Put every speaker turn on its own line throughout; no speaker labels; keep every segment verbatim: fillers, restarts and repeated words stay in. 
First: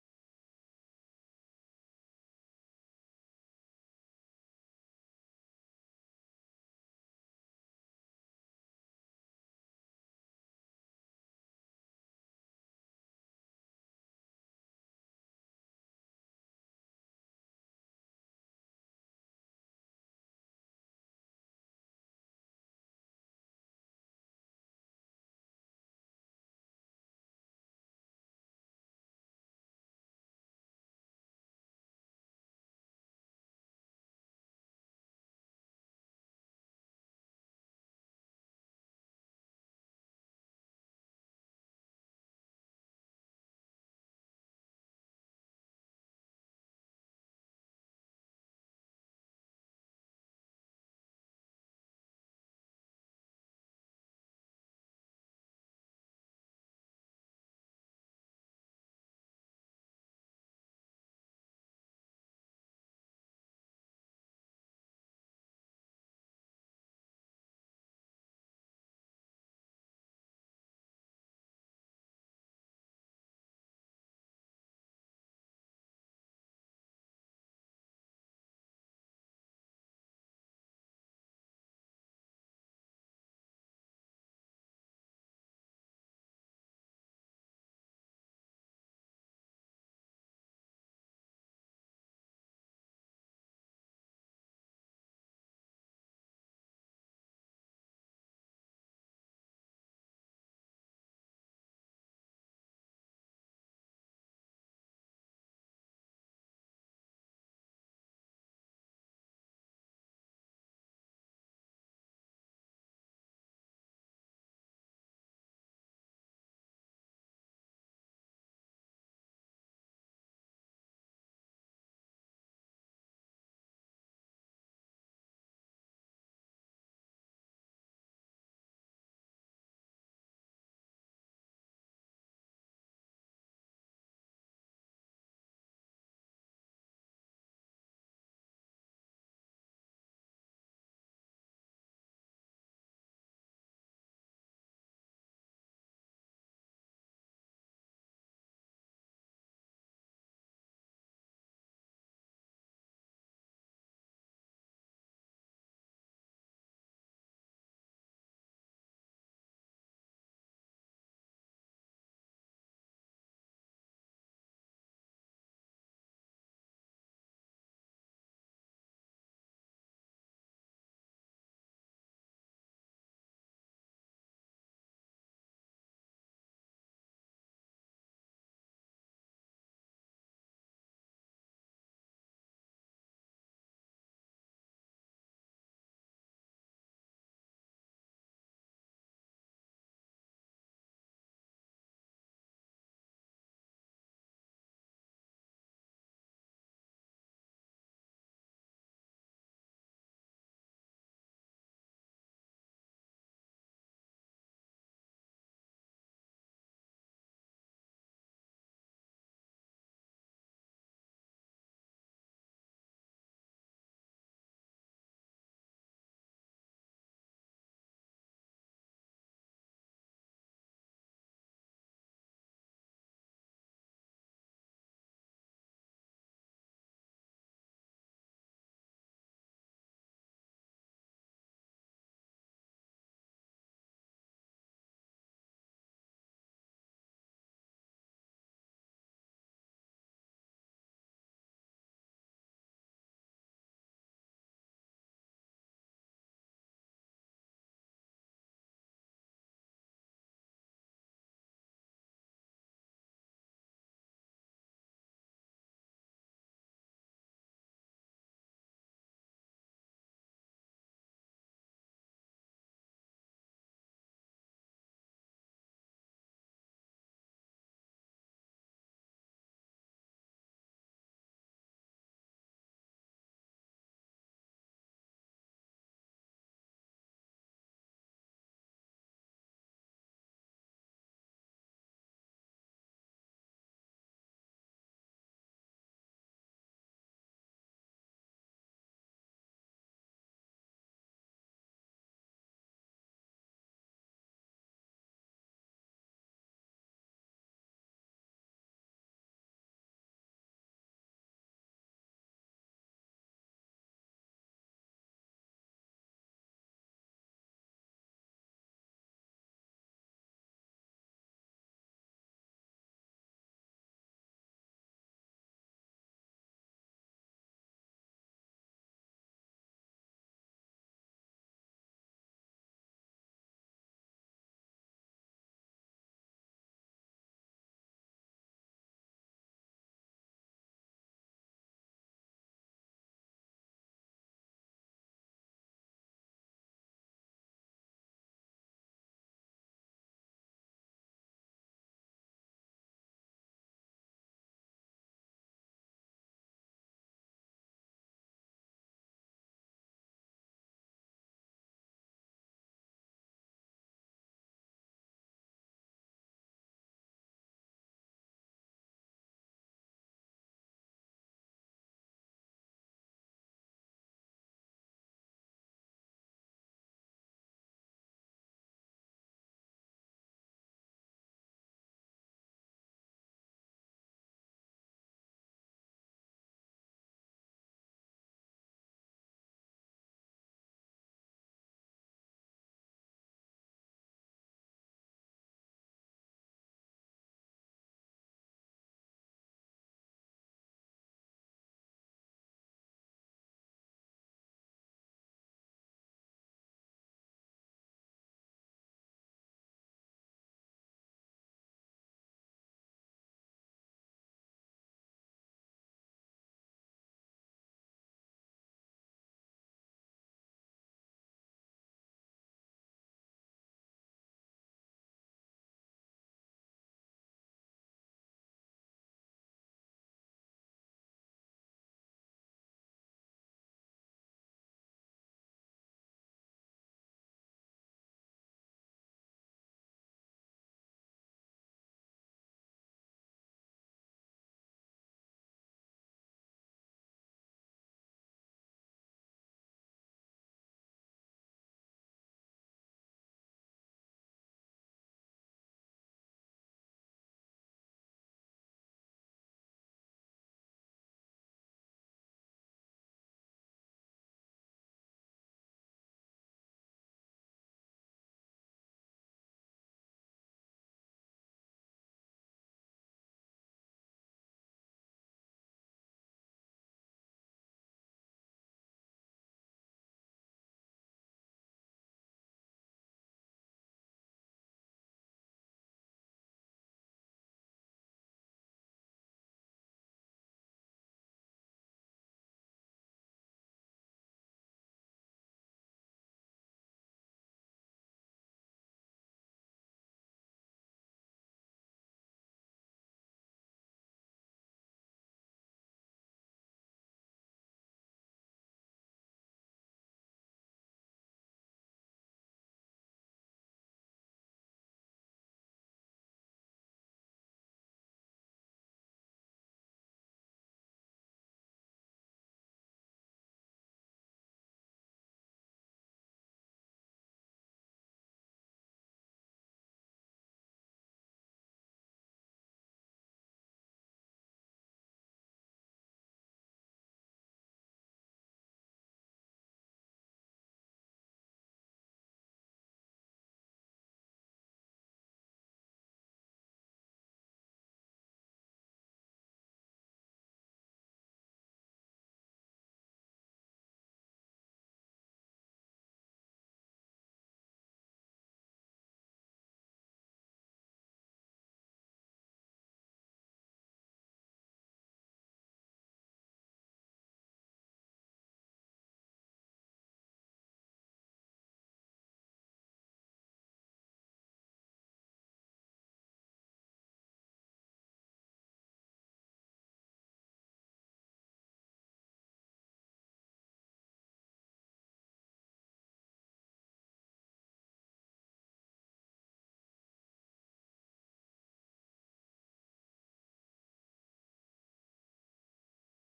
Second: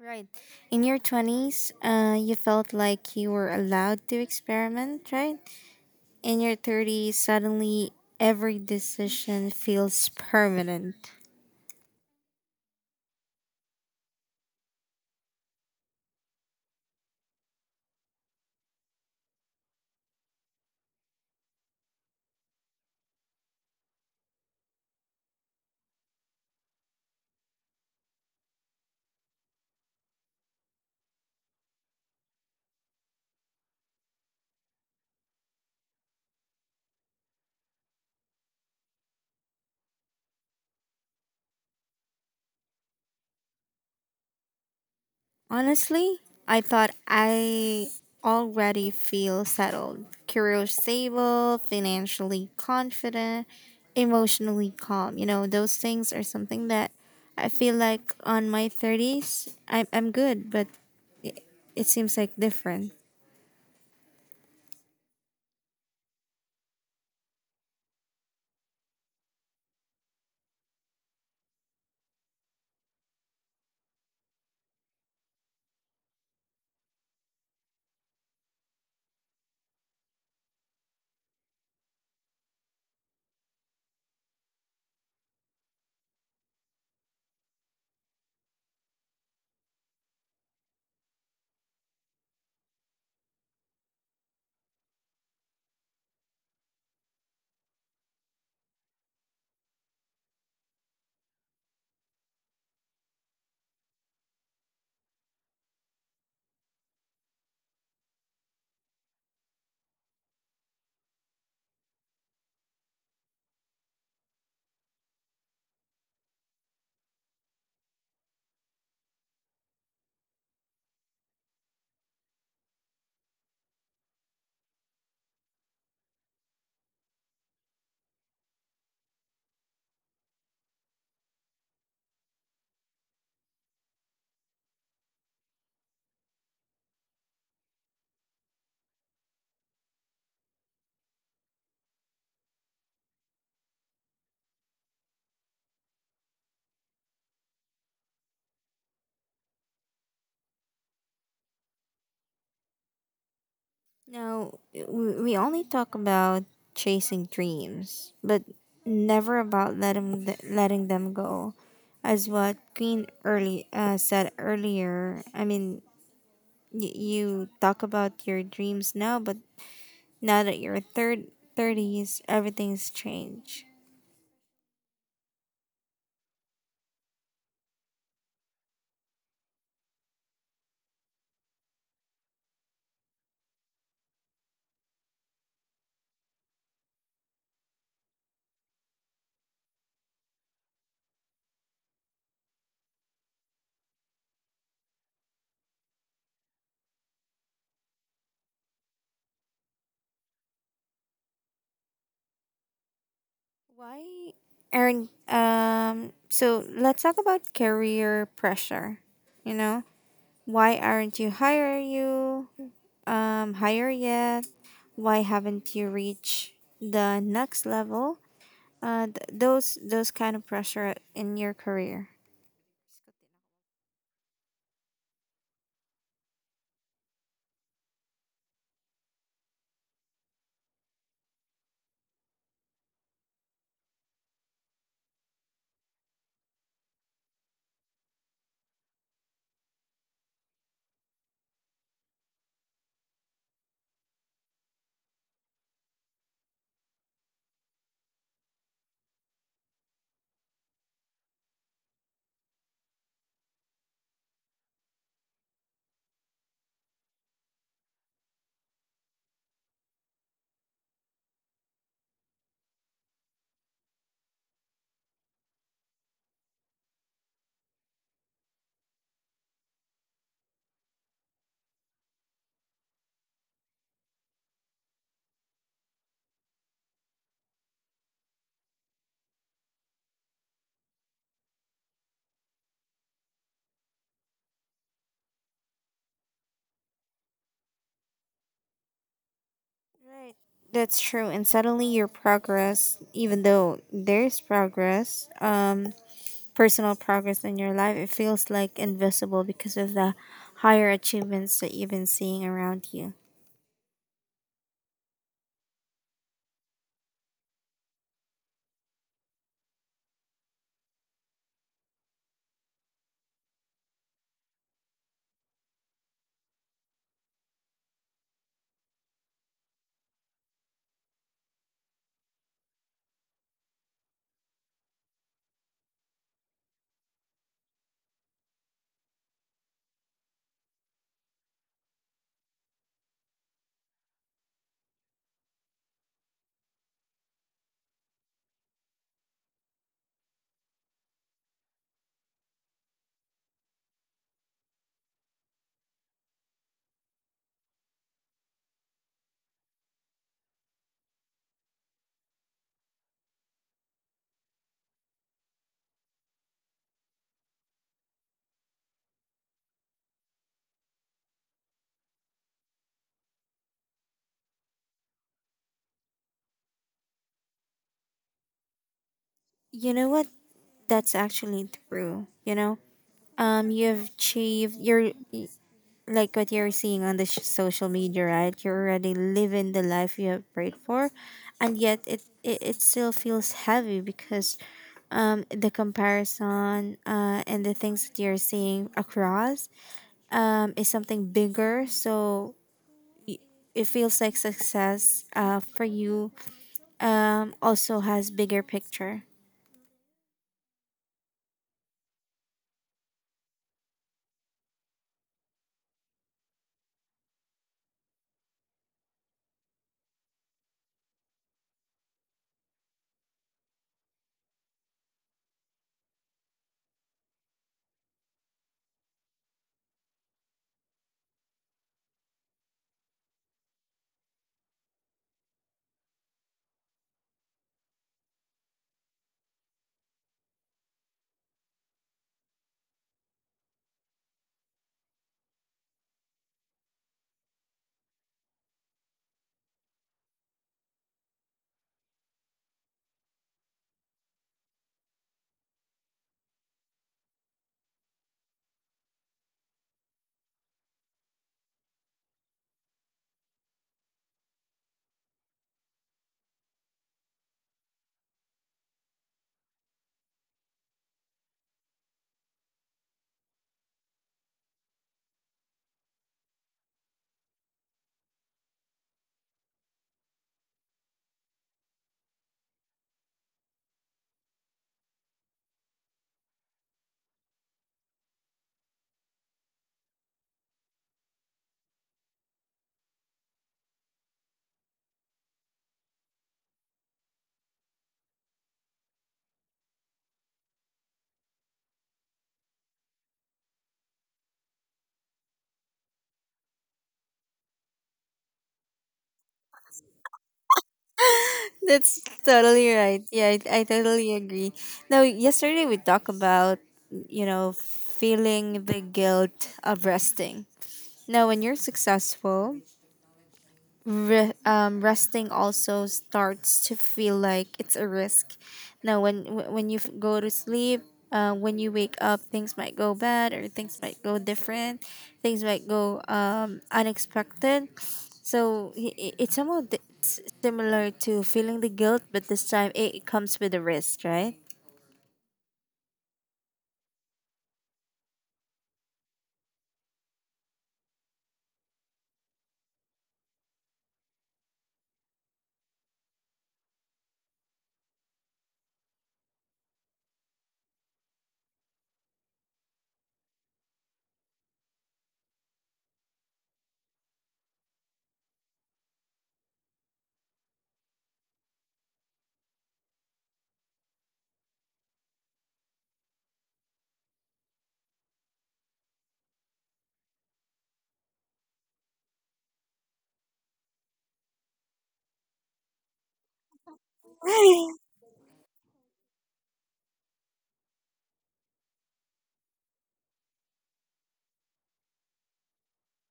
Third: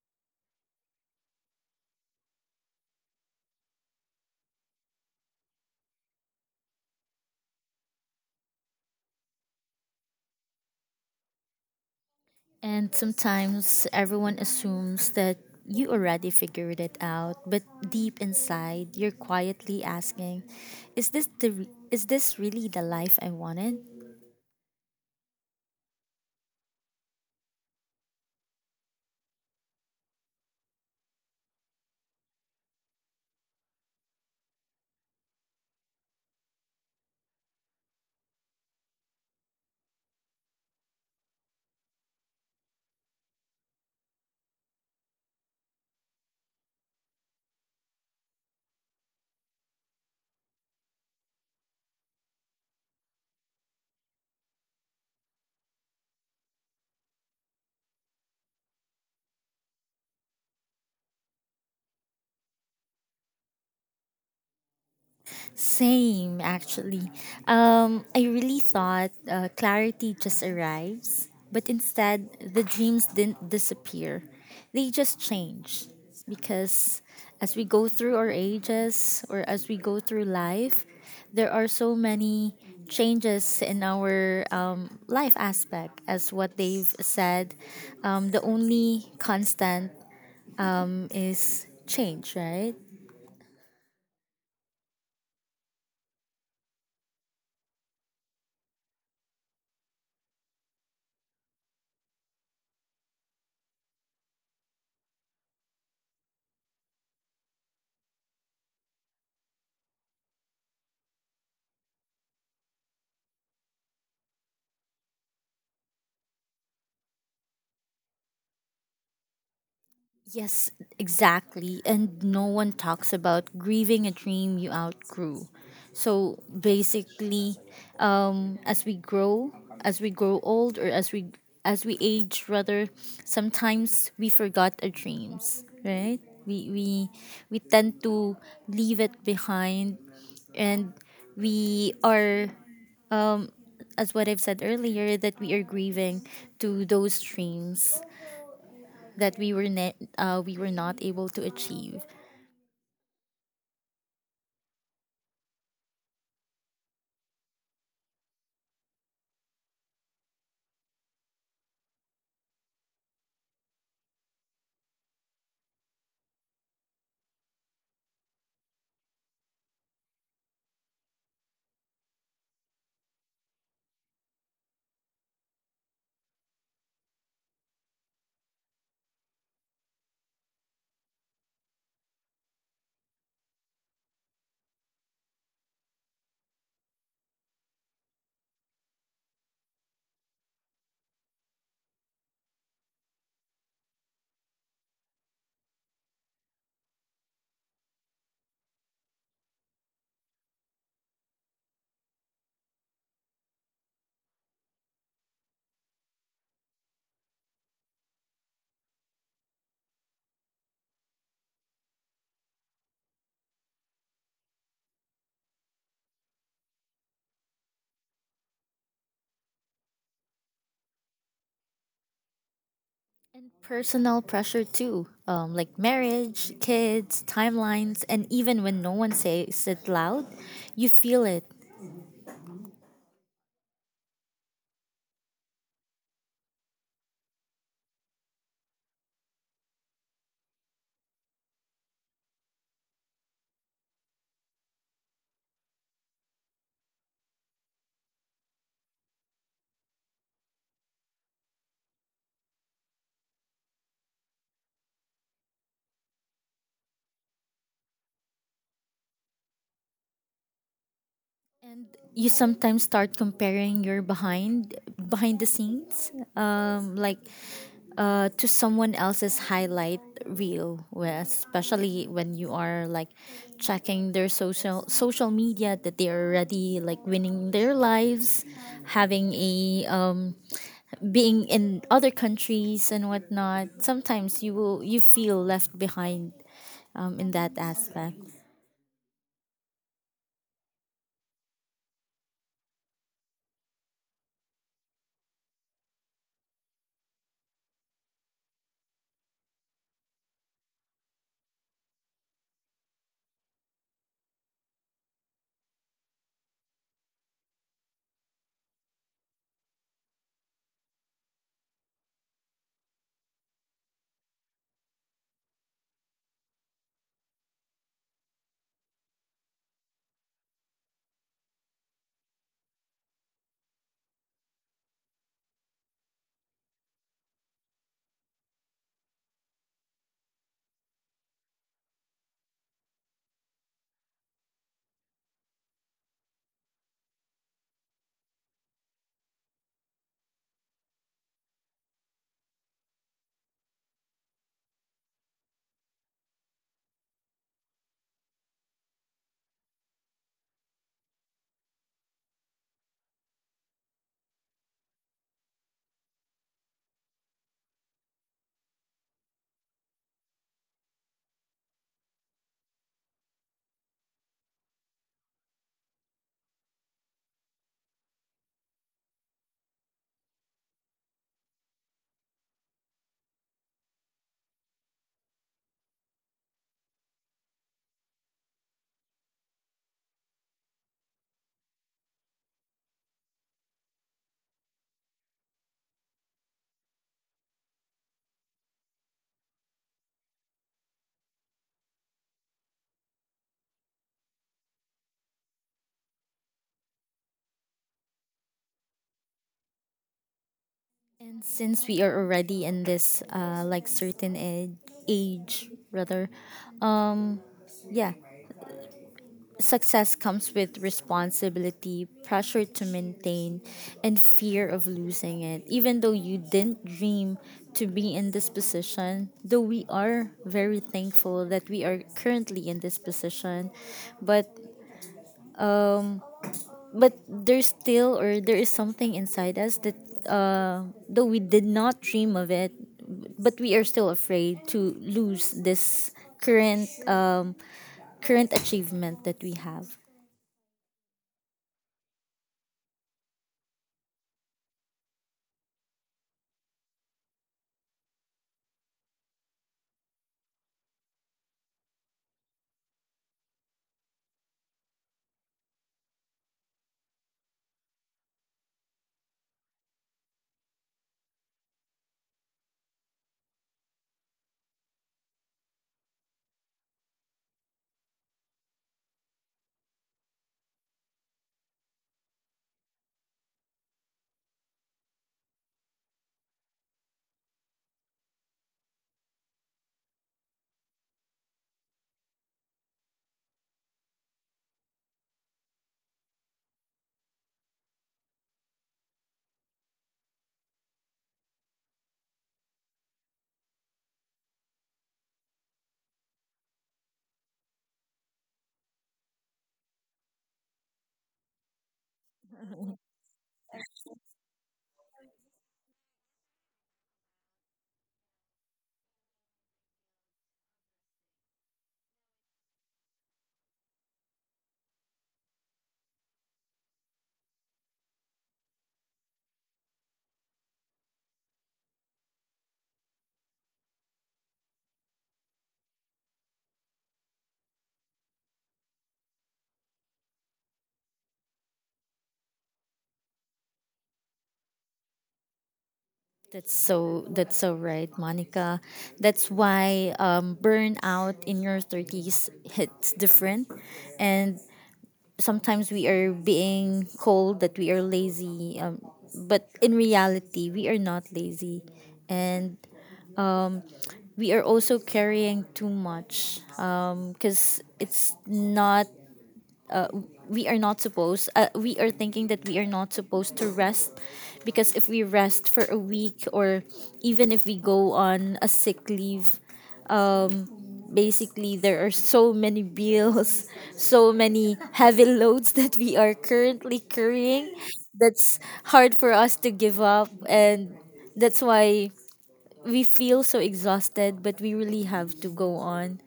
Right. In your twenties, uh, you felt like you were allowed to experiment, right? In your thirties, suddenly every decision feels permanent.
And sometimes everyone assumes that you already figured it out, but deep inside, you're quietly asking, is this the re- is this really the life I wanted?
Honestly, I thought I already feel settled, career stable, financially confident, emotionally calm. You know, those things are something that I feel like on my thirties, I'm, I'm good, but it, it seems like different.
Same, actually. Um, I really thought uh, clarity just arrives, but instead, the dreams didn't disappear. They just change. Because as we go through our ages, or as we go through life, there are so many changes in our um, life aspect, as what they've said. Um, the only constant um, is change, right? Yes, exactly. And no one talks about grieving a dream you outgrew. So basically, um, as we grow, as we grow old, or as we as we age, rather, sometimes we forgot our dreams, right? We we we tend to leave it behind, and we are, as what I've said earlier, that we are grieving to those dreams that we were ne- uh, we were not able to achieve.
Now, w- we only talk about chasing dreams, but never about letting th- letting them go. As what Queen early uh, said earlier, I mean, y- you talk about your dreams now, but now that you're third thirties, everything's changed. Why, Aaron? Um, so let's talk about career pressure. You know, why aren't you higher you um higher yet? Why haven't you reached the next level? Uh th- those those kind of pressure in your career.
And personal pressure too, um, like marriage, kids, timelines, and even when no one says it loud, you feel it. And you sometimes start comparing your behind behind the scenes, um, like uh, to someone else's highlight reel, where especially when you are like checking their social social media, that they are already like winning their lives, having a um, being in other countries and whatnot. Sometimes you will you feel left behind um, in that aspect.
Right. That's true. And suddenly your progress, even though there's progress, um, personal progress in your life, it feels like invisible because of the higher achievements that you've been seeing around you. You know what? That's actually true, you know? Um you've achieved you're y- like what you're seeing on the sh- social media, right? You're already living the life you have prayed for, and yet it it, it still feels heavy because um the comparison uh and the things that you're seeing across um is something bigger. So y- it feels like success uh for you um also has bigger picture.
And since we are already in this uh, like certain age, age, rather, um, yeah, success comes with responsibility, pressure to maintain, and fear of losing it. Even though you didn't dream to be in this position, though we are very thankful that we are currently in this position, but um, but there's still, or there is something inside us that uh, though we did not dream of it, but we are still afraid to lose this current um, current achievement that we have.
That's totally right. Yeah, I, I totally agree. Now, yesterday we talked about, you know, feeling the guilt of resting. Now, when you're successful, re- um, resting also starts to feel like it's a risk. Now, when wh- when you f- go to sleep, uh, when you wake up, things might go bad or things might go different. Things might go um, unexpected. So i- i- it's somewhat di- s- similar to feeling the guilt, but this time it it comes with a risk, right?
That's so, that's so right, Monica. That's why um, burnout in your thirties hits different. And sometimes we are being called that we are lazy, um, but in reality we are not lazy, and we are also carrying too much because it's not we are not supposed uh, we are thinking that we are not supposed to rest, because if we rest for a week, or even if we go on a sick leave, um basically there are so many bills so many heavy loads that we are currently carrying, that's hard for us to give up. And that's why we feel so exhausted, but we really have to go on.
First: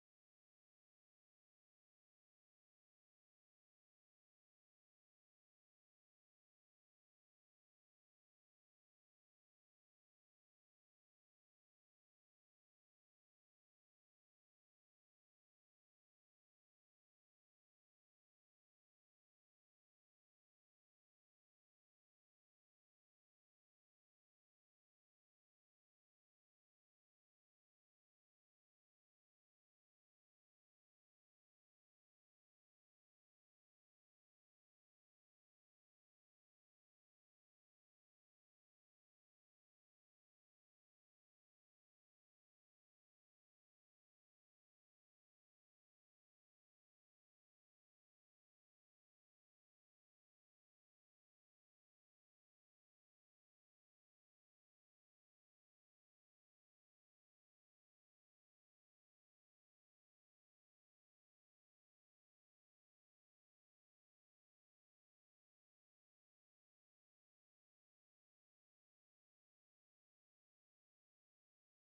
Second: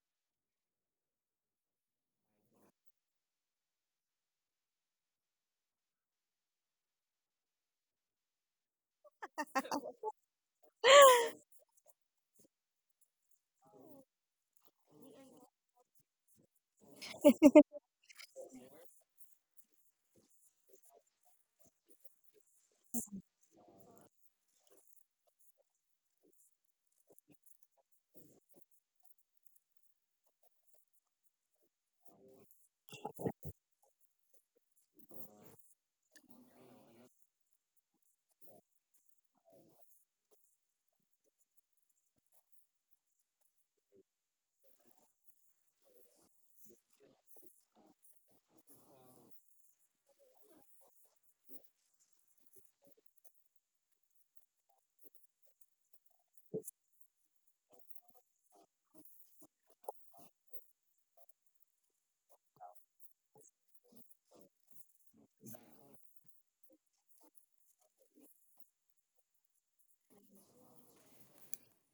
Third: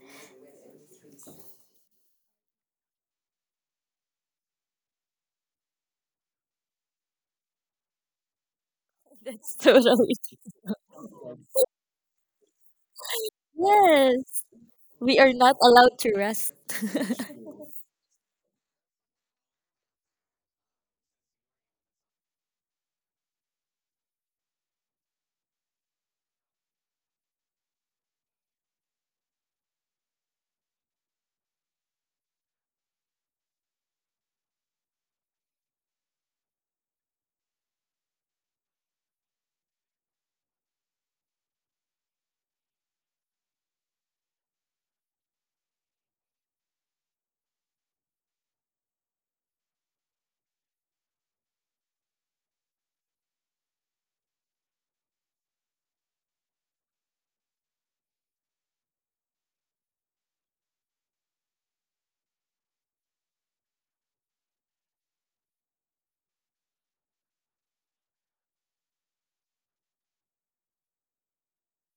That's totally. Yes, we are not allowed to rest.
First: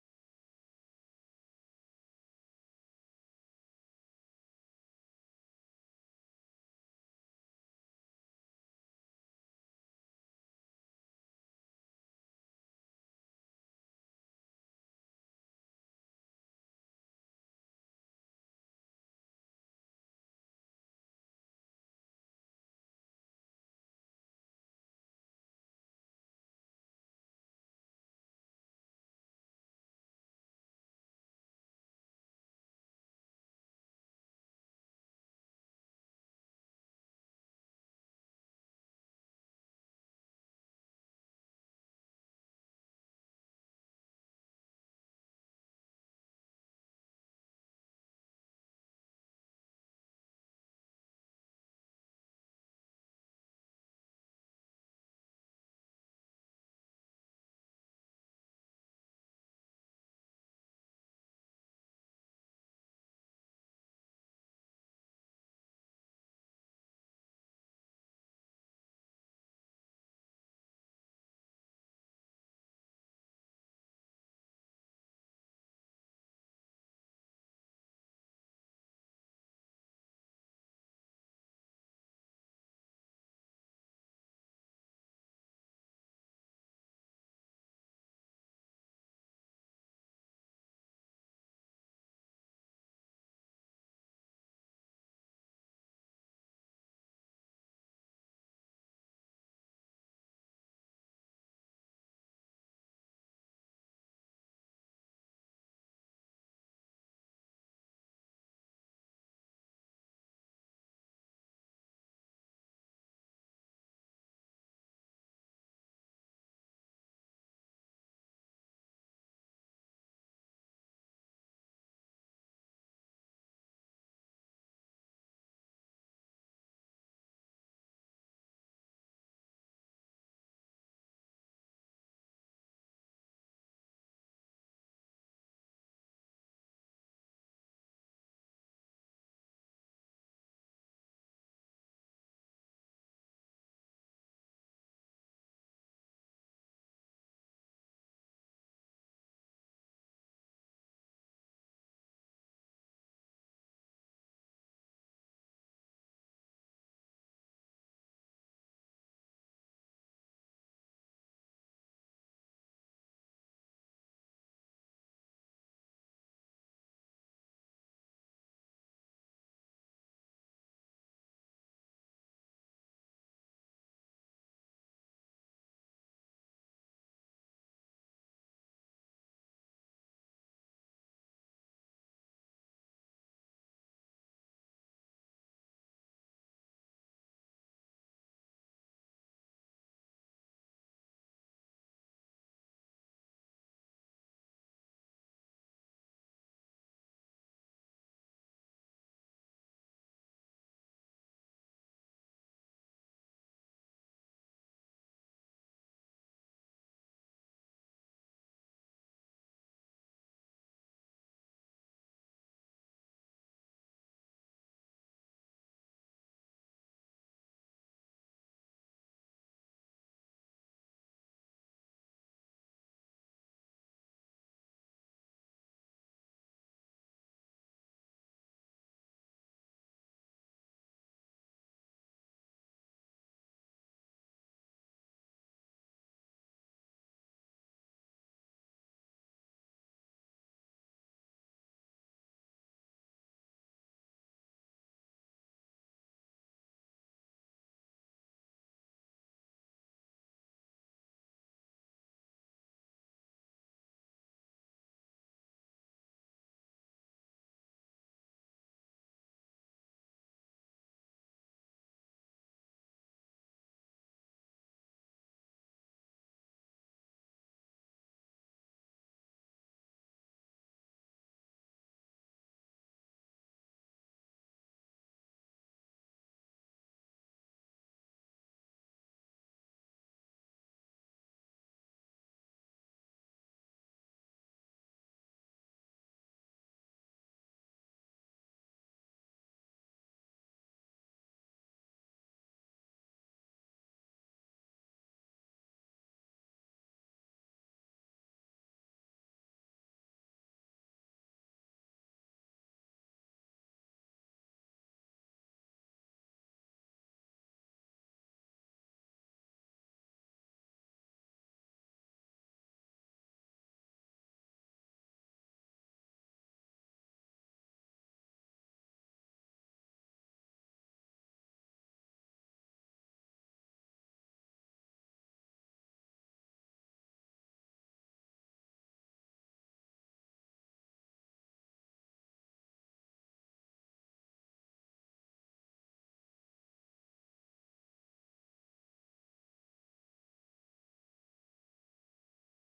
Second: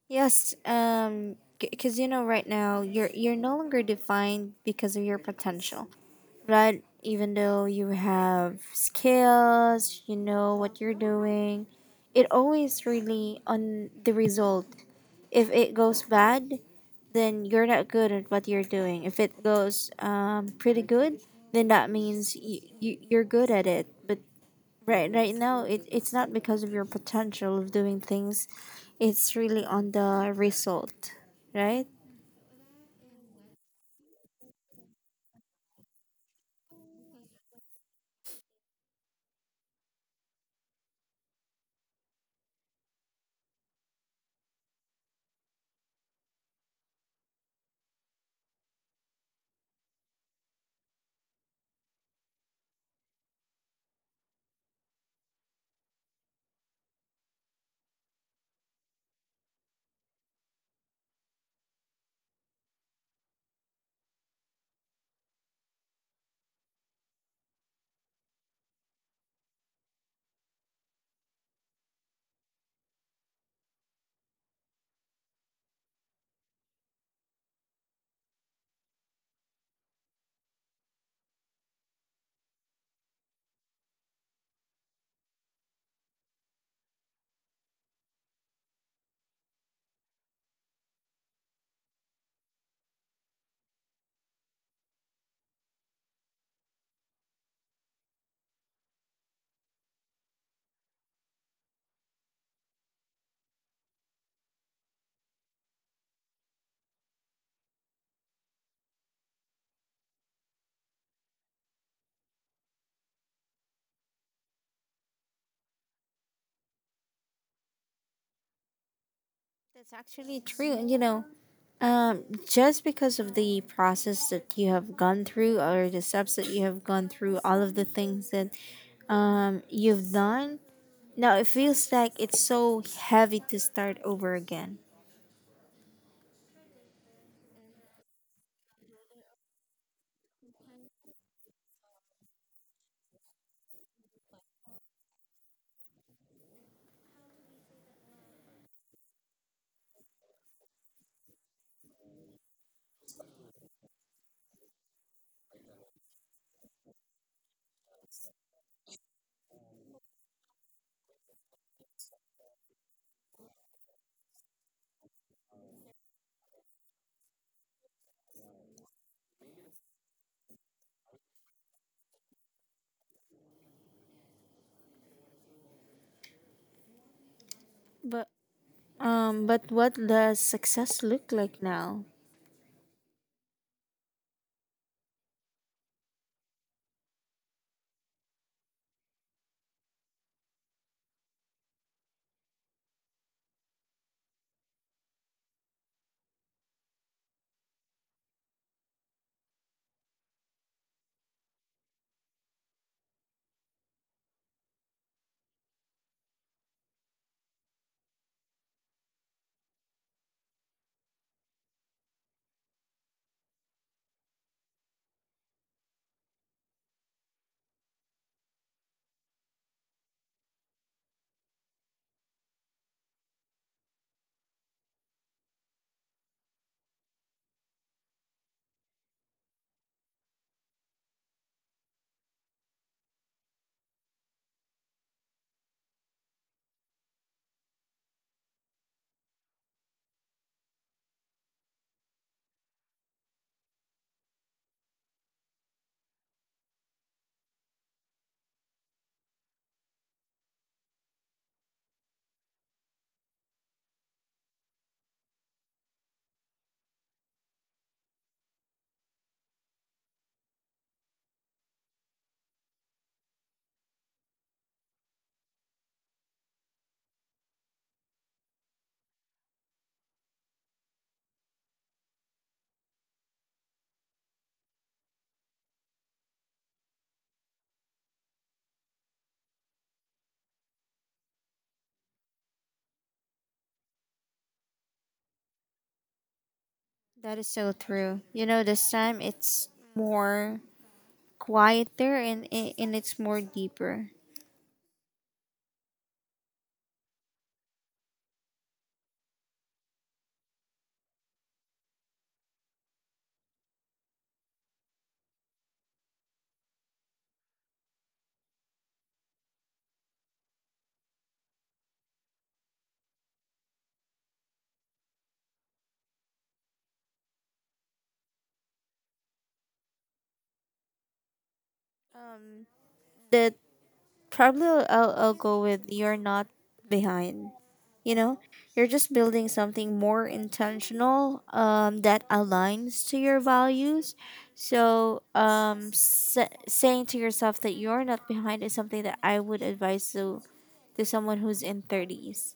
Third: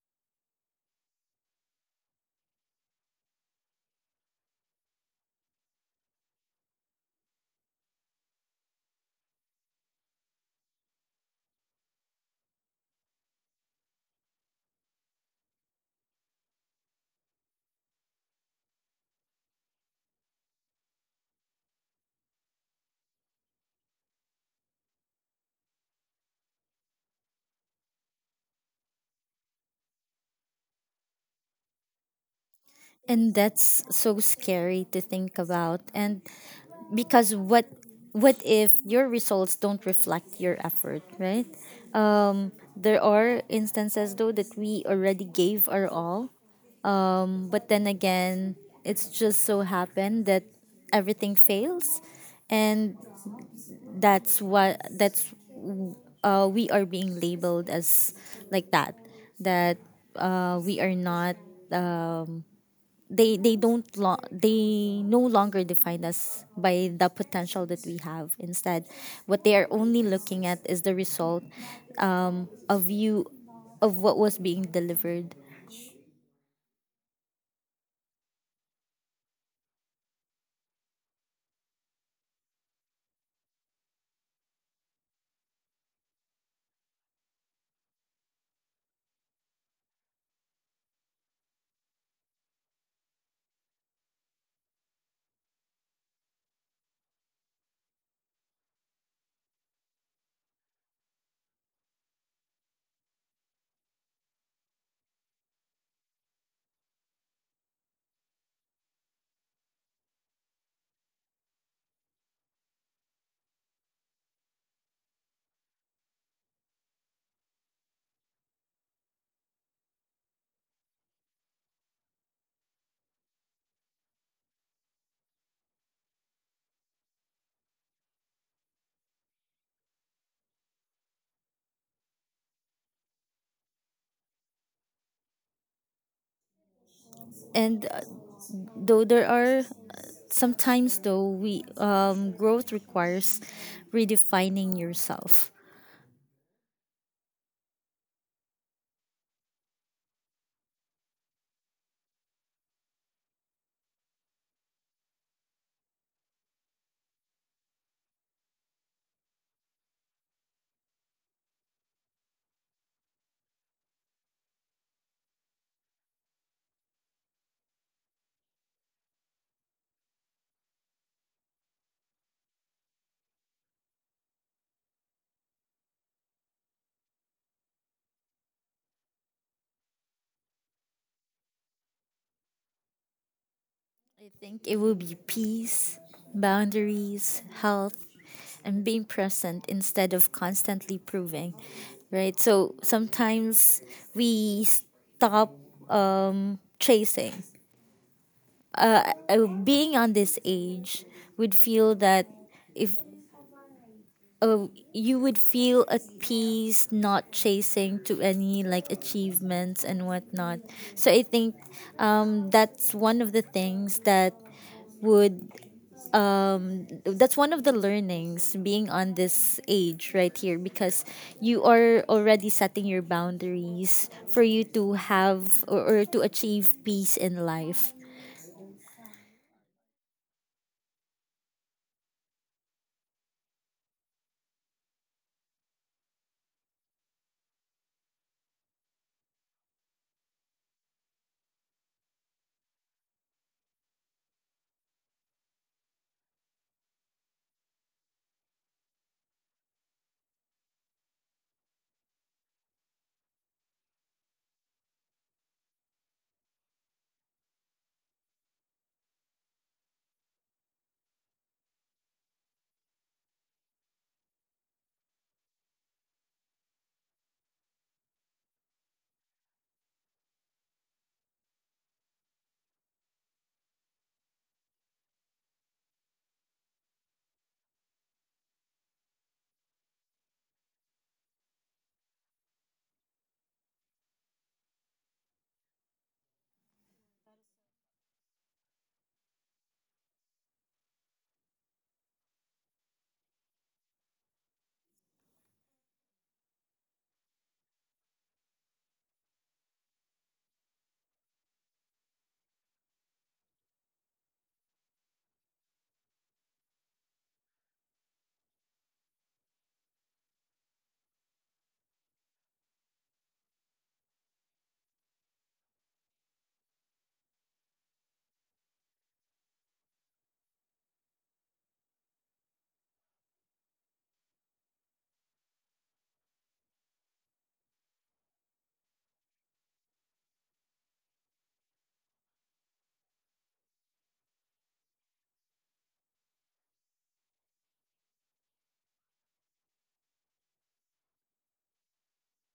Yes, um, because you know, right now you're you're no longer defined because of your potential, right? Even though you have skills, you know what you're doing, it always really on the result. If it goes bad, then you're not good at what you're doing. If it goes um, pretty good, then that means you, you, you're good at it. But right right now, it, it's not because of your potential of doing things. It's really on the result, right?
And that's so scary to think about. And because what what if your results don't reflect your effort, right? There are instances though that we already gave our all, but then again, it's just so happened that everything fails, and that's what that's uh, we are being labeled as like that that uh, we are not, they they don't lo- they no longer define us by the potential that we have. Instead, what they are only looking at is the result, um, of you, of what was being delivered.
That's actually true. And you know, um, just because of the process that you have gone through or the steps that you have gone through, all of the things that um, you've done, now it feels like it's so heavy to start over again.
And uh, Though there are sometimes, though we um, growth requires redefining yourself.
But um, but what does success look like now?
I think it will be peace, boundaries, health, and being present instead of constantly proving, right? So sometimes we stop um, chasing. Uh, uh, being on this age, would feel that if uh, you would feel at peace, not chasing to any like achievements and whatnot. So I think um, that's one of the things that would um that's one of the learnings being on this age right here, because you are already setting your boundaries for you to have, or, or to achieve peace in life.
That is so true. You know, this time it's more quieter and i- and it's more deeper. The probably I'll, I'll go with you're not behind. You know, you're just building something more intentional um, that aligns to your values. So, um, sa- saying to yourself that you're not behind is something that I would advise to to someone who's in thirties.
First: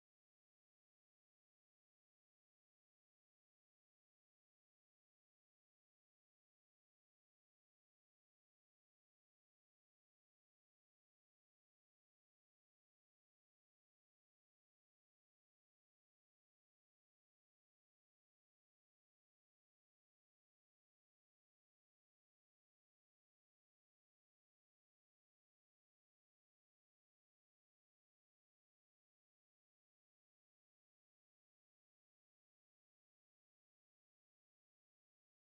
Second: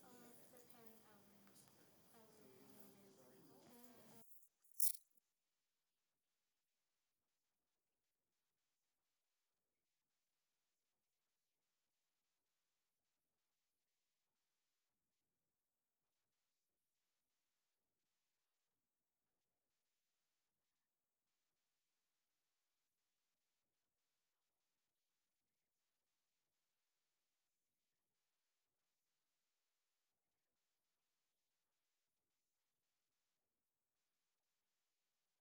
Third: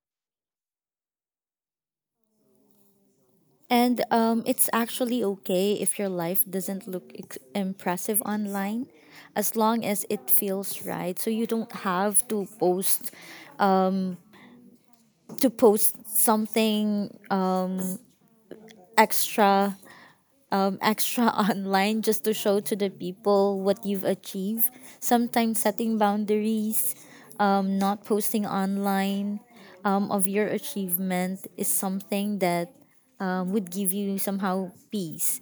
And um it's actually okay if your life doesn't look ex- impressive online, as long as it feels right. So you don't have to post um to post something um extra um, extra online just to show to the people what you've achieved. Sometimes setting boundaries, um, not posting online um, of your achievement is something that um, would give you somehow peace.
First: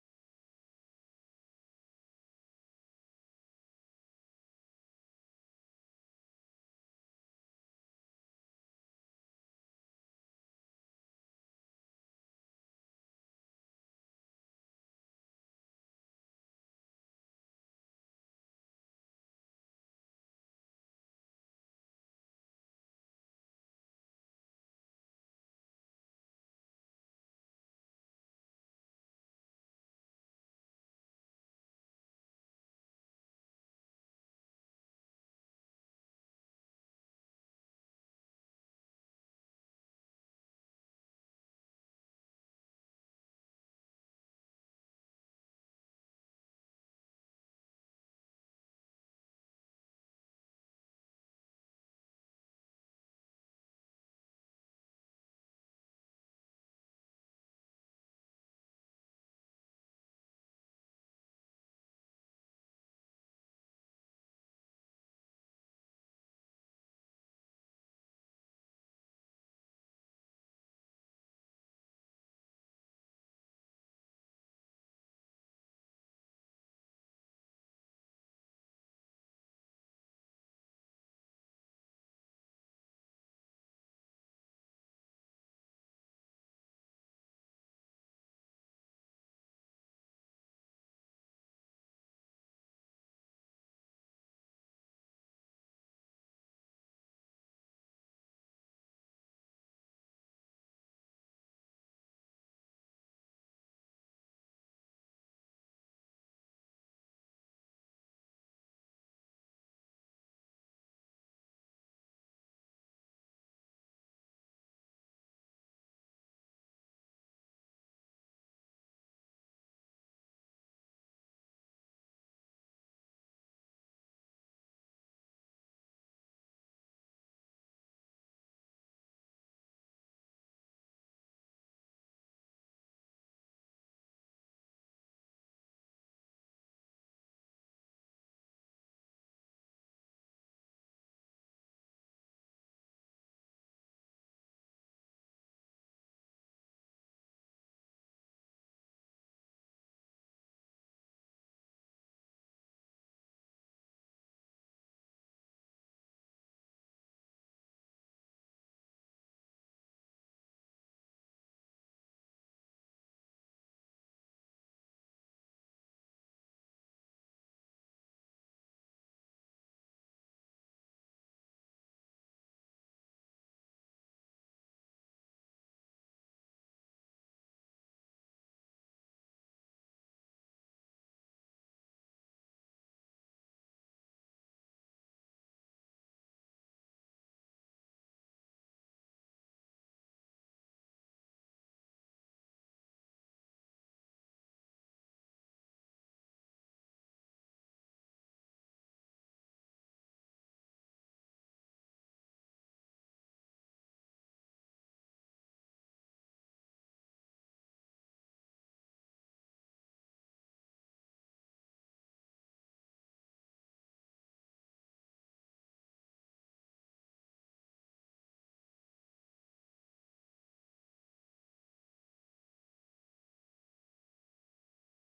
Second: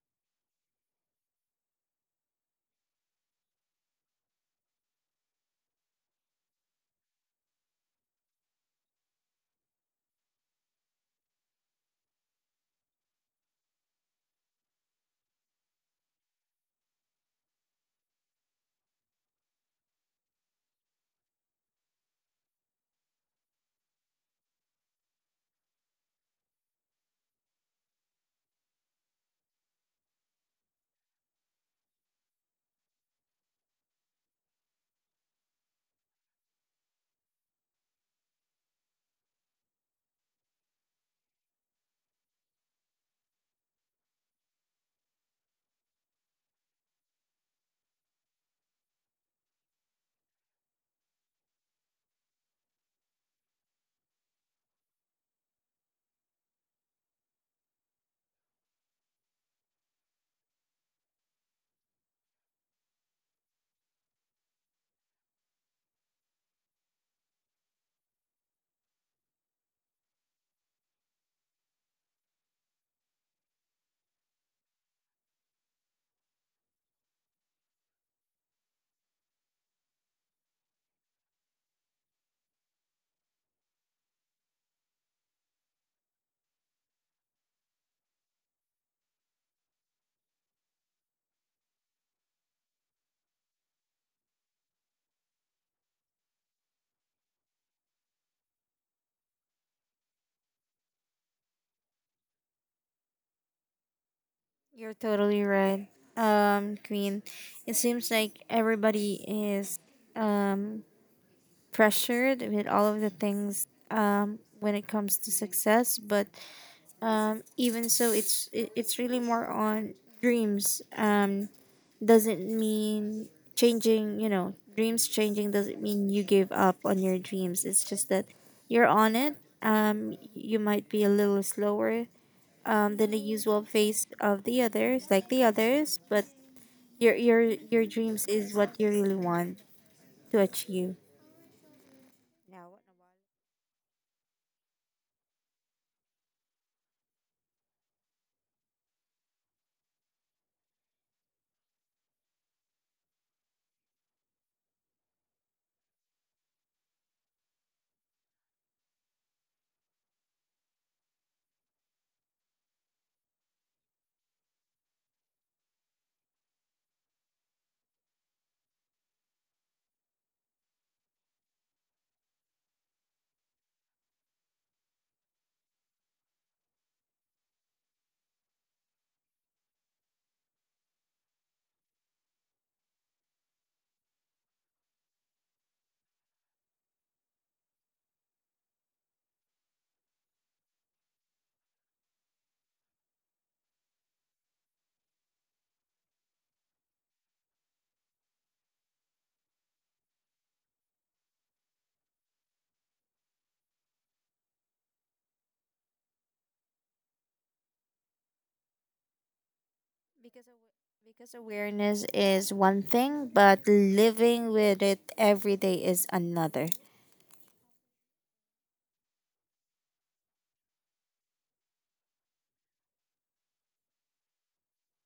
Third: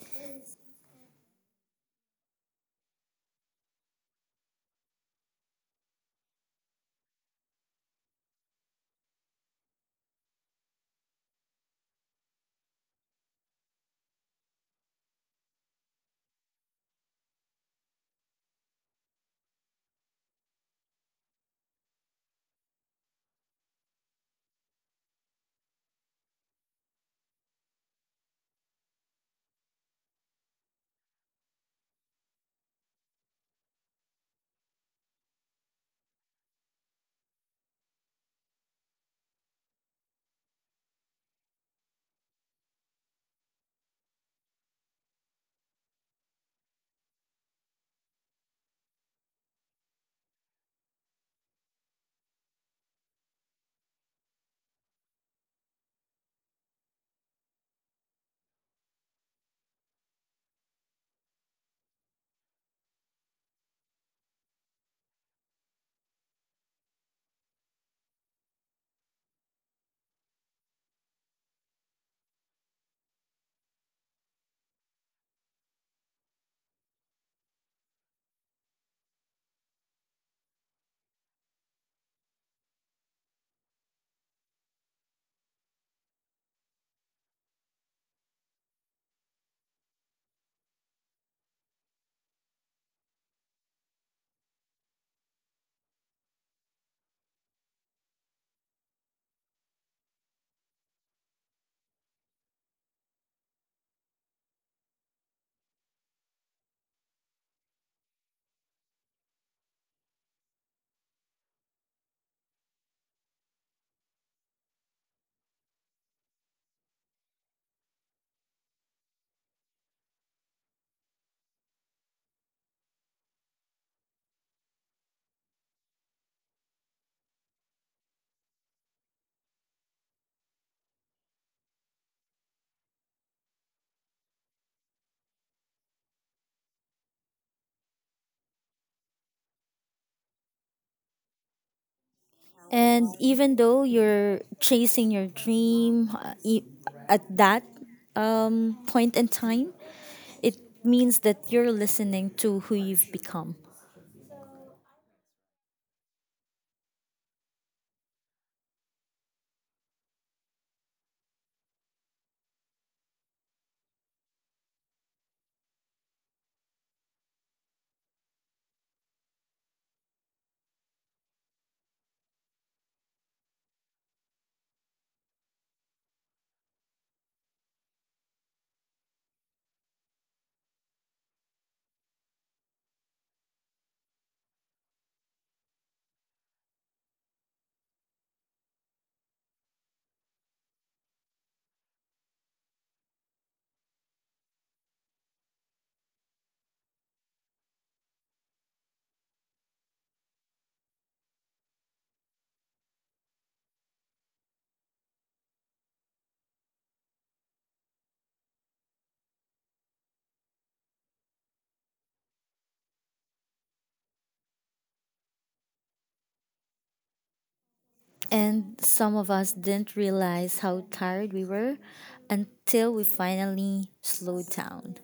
You're totally right. Um, Queen, it seems like everybody is um, pressured with all of the things um, when it comes to success, but um, even so it's it, it's really more on dreams, um, doesn't mean changing. You know, dreams changing doesn't mean you give up on your dreams. It's just that you're on it. Um, you might be a little slower, um, than the usual pace of the others, like the others, but your your your dreams is what you really want to achieve.
And even though you're chasing your dream uh, e- at that um, point in time, it means that you're listening to who you've become.
Because awa- because awareness is one thing, but living with it every day is another.
And some of us didn't realize how tired we were until we finally slowed down.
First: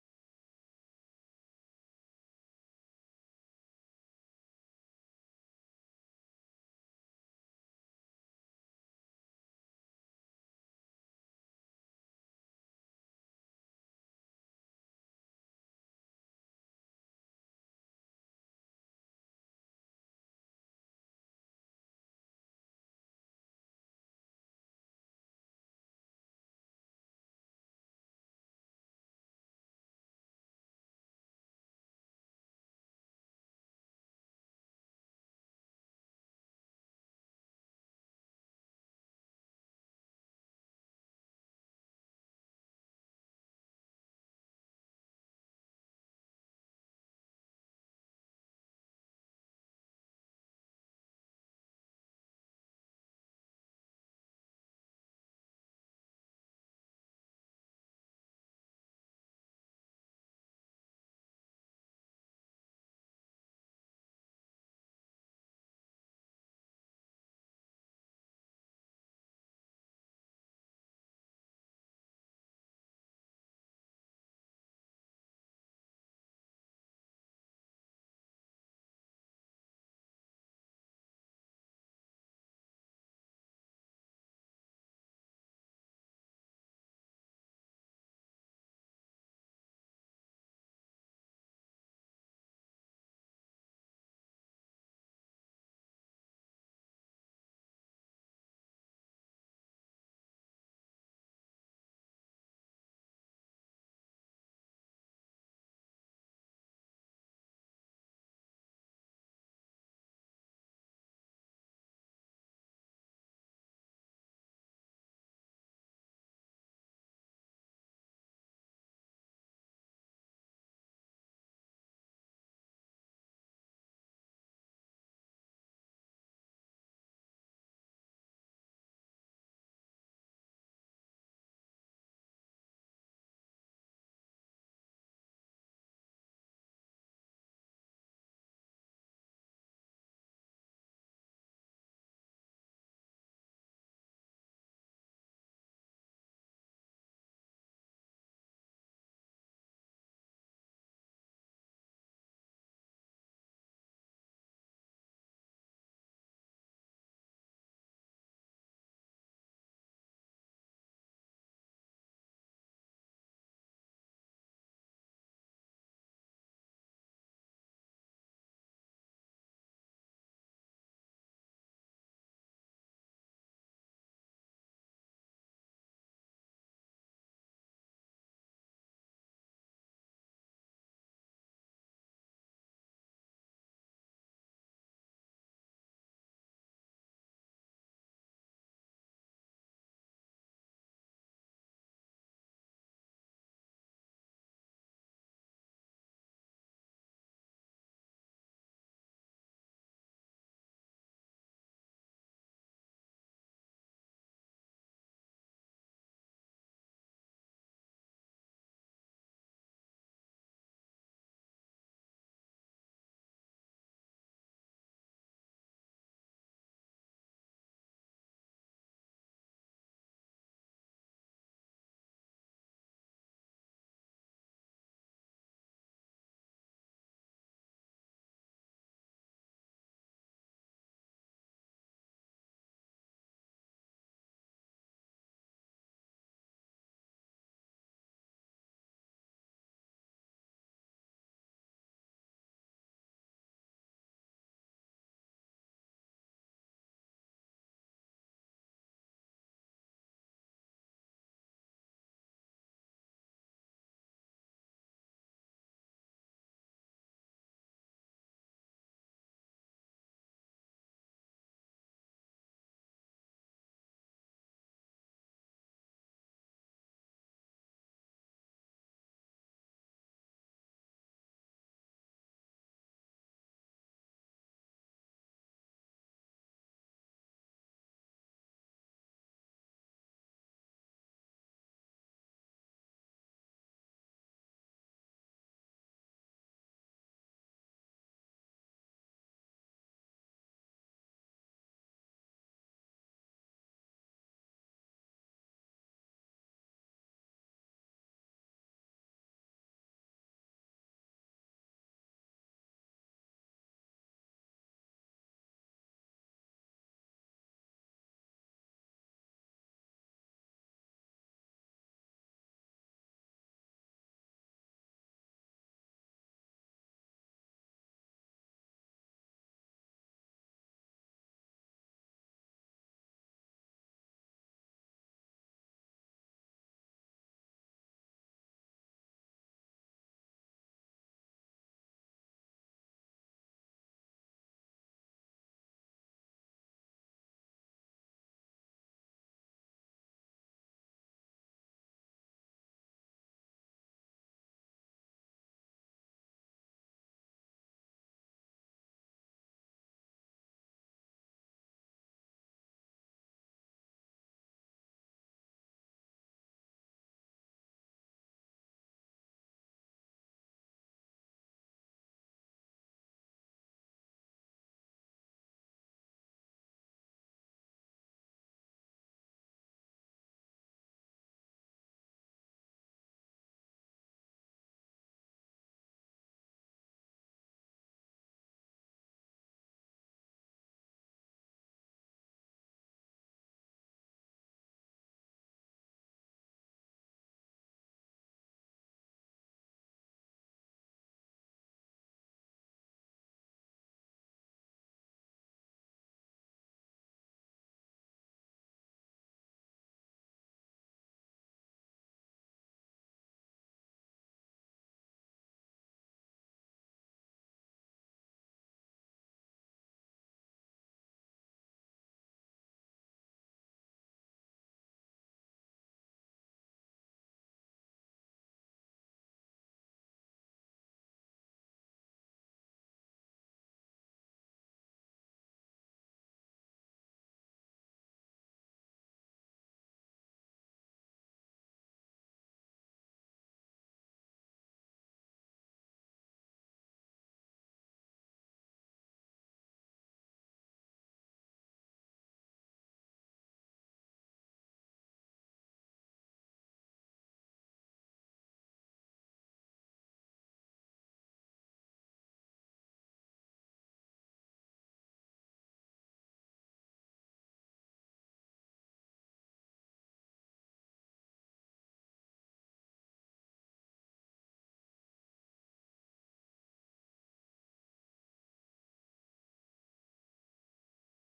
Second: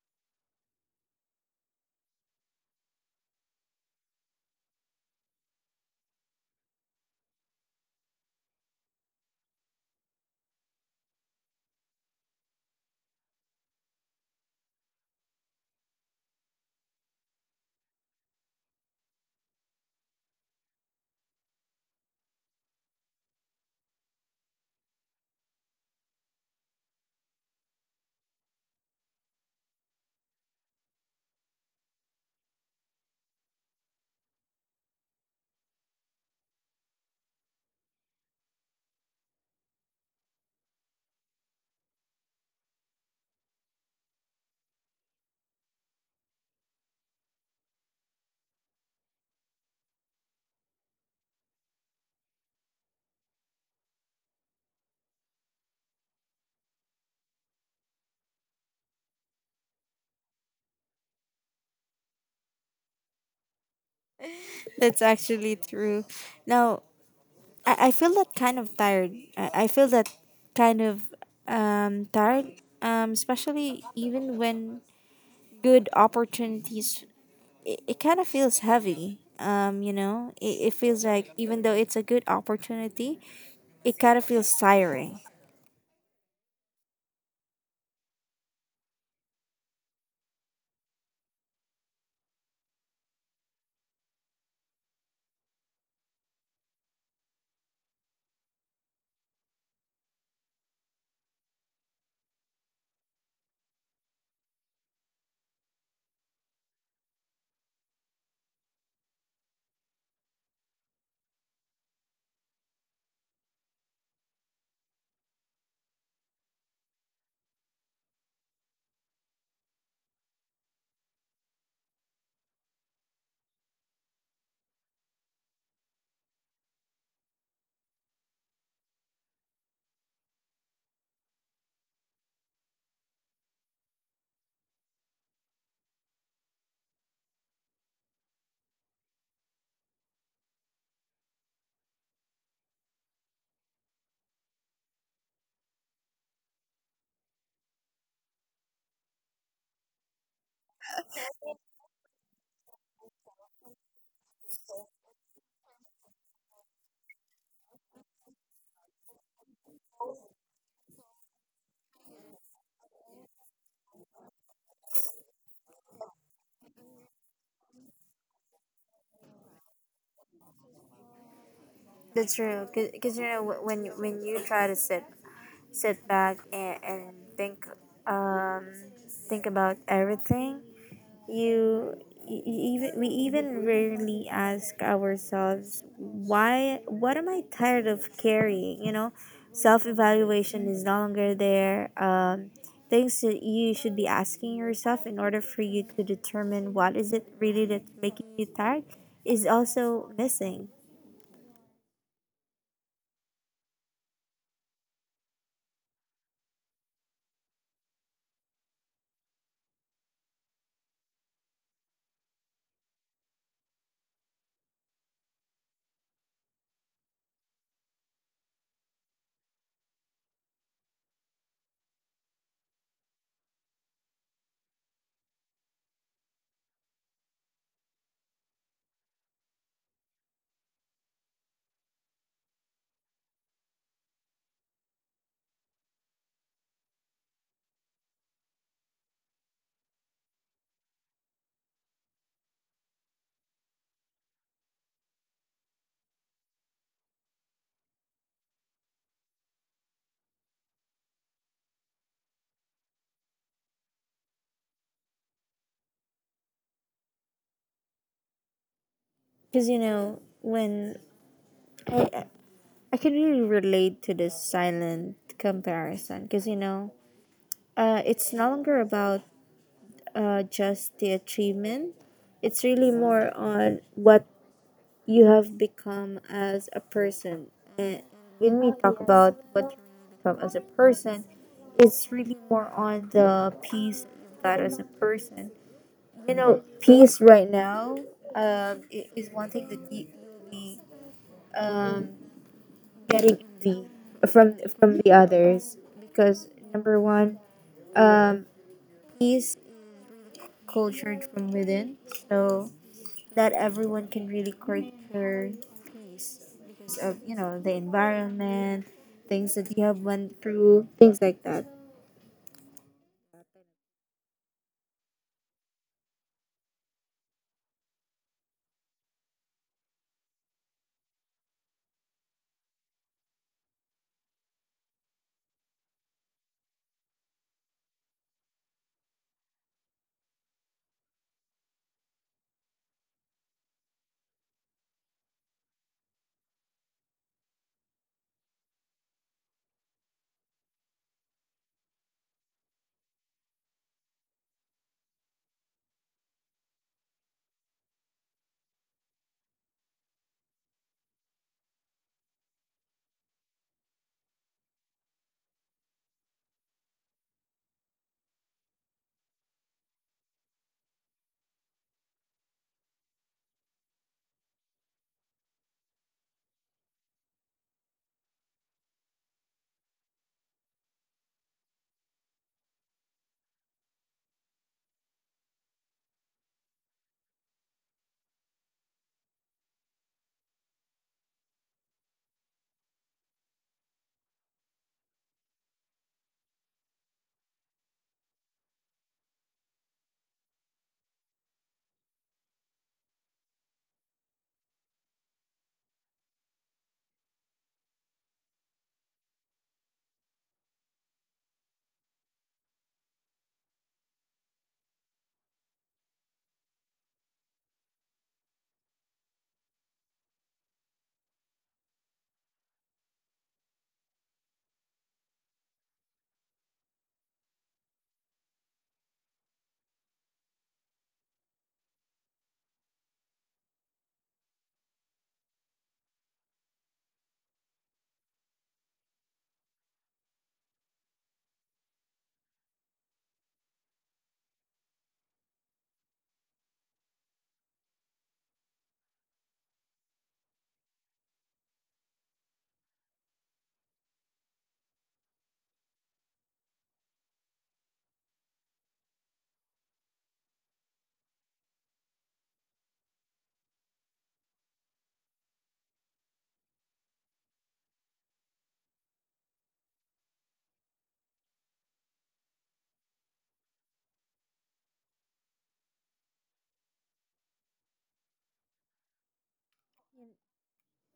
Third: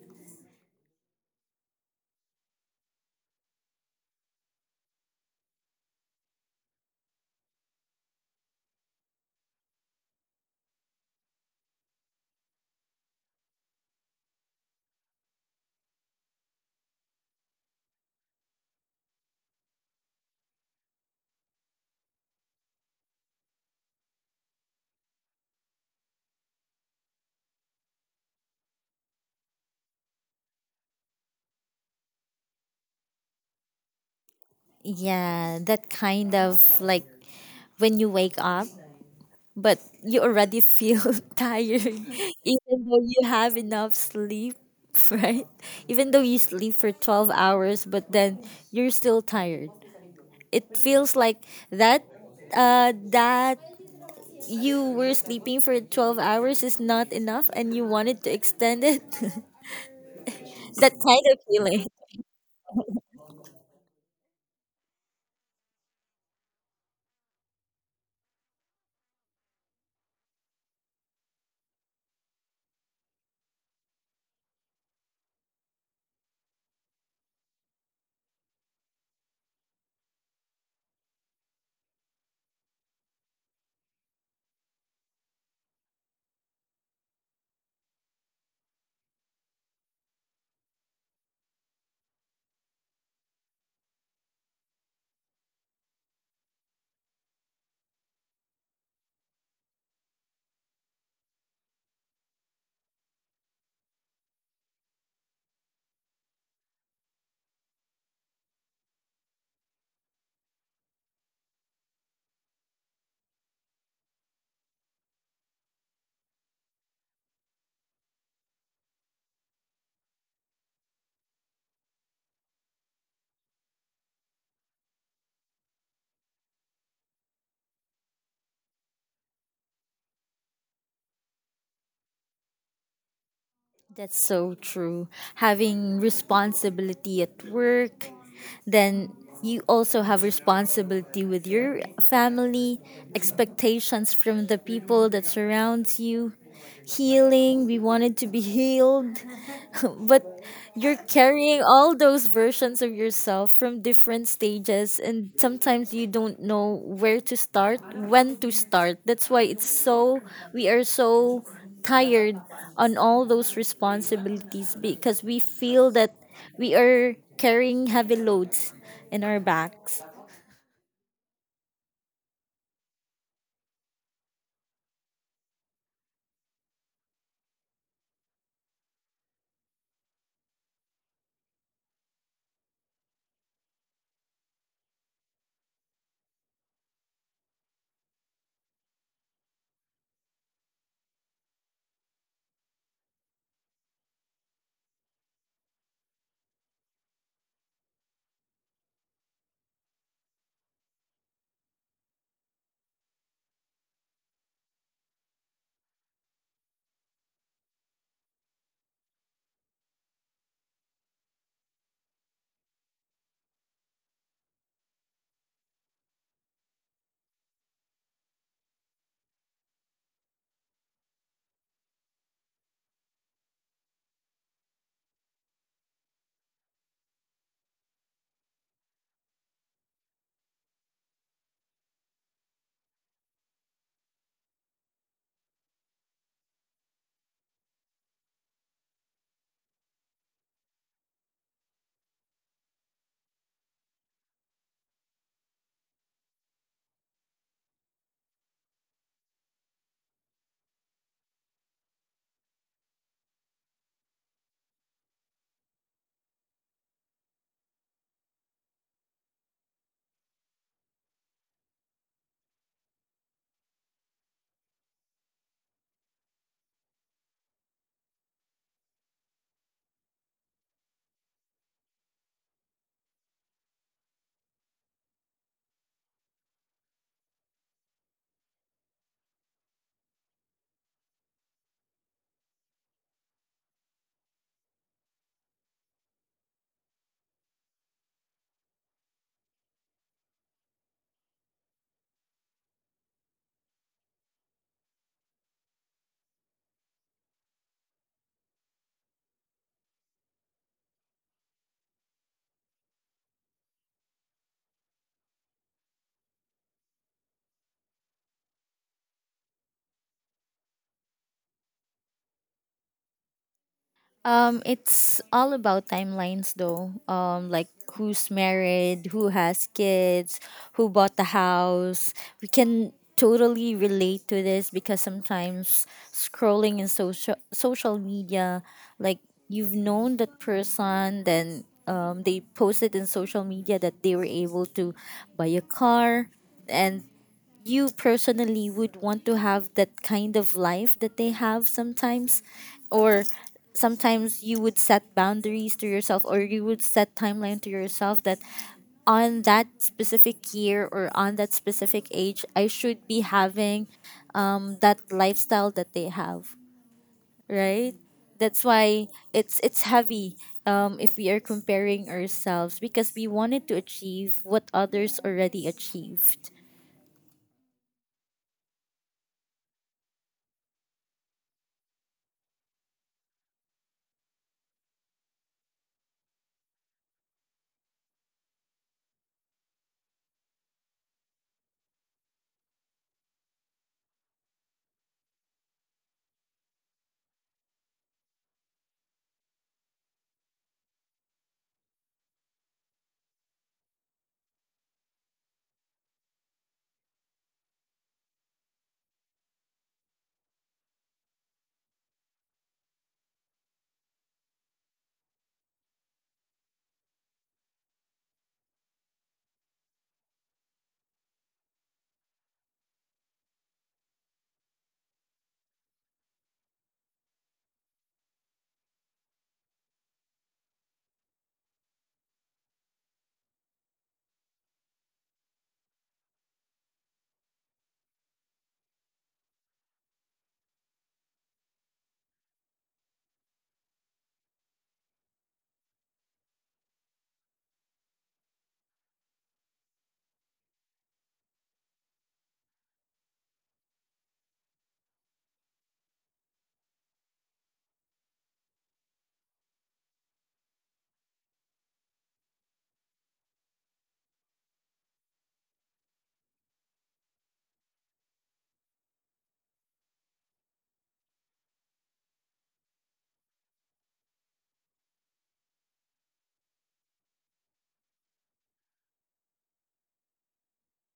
Yeah, that kind of like when you wake up, but you already feel tired, even though you have enough sleep, right? Even though you sleep for twelve hours, but then you're still tired. It feels like that uh that you were sleeping for twelve hours is not enough and you wanted to extend it. That kind of feeling.
That's actually true. Now, I, I feel that kind of tired. I, I feel that kind of um tired. Um, especially even when good opportunities, it, it kind of feels heavy. Um, you know, it, it feels like even though it's a good opportunity, it kind of feels tiring.
That's so true. Having responsibility at work, then you also have responsibility with your family, expectations from the people that surrounds you. Healing. We wanted to be healed. But you're carrying all those versions of yourself from different stages, and sometimes you don't know where to start, when to start. That's why it's so, we are so tired on all those responsibilities, because we feel that we are carrying heavy loads in our backs.
That's true. Because you know wh- when you- when you try to sit sit back and, and think, um, think about everything, you, you even we even rarely ask ourselves why, what am I tired of carrying? You know, self evaluation is no longer there. Um, things that you should be asking yourself in order for you to determine what is it really that's making you tired is also missing. Because you know, when I I I can really relate to this silent comparison. Because you know, uh, it's no longer about uh, just the achievement. It's really more on what you have become as a person. And when we talk about what you become as a person, it's really more on the peace that you got as a person. You know, peace right now, um, i- is one thing that you, you'll be um, getting envy from from the others. Because number one, um, peace is cultured from within, so not everyone can really culture peace because of, you know, the environment, things that you have went through, things like that.
Um, it's all about timelines though. Um, like who's married, who has kids, who bought the house. We can totally relate to this, because sometimes scrolling in social social media, like you've known that person, then um, they posted in social media that they were able to buy a car, and you personally would want to have that kind of life that they have sometimes. Or sometimes you would set boundaries to yourself, or you would set timeline to yourself, that on that specific year or on that specific age I should be having um, that lifestyle that they have, right? That's why it's it's heavy um, if we are comparing ourselves, because we wanted to achieve what others already achieved.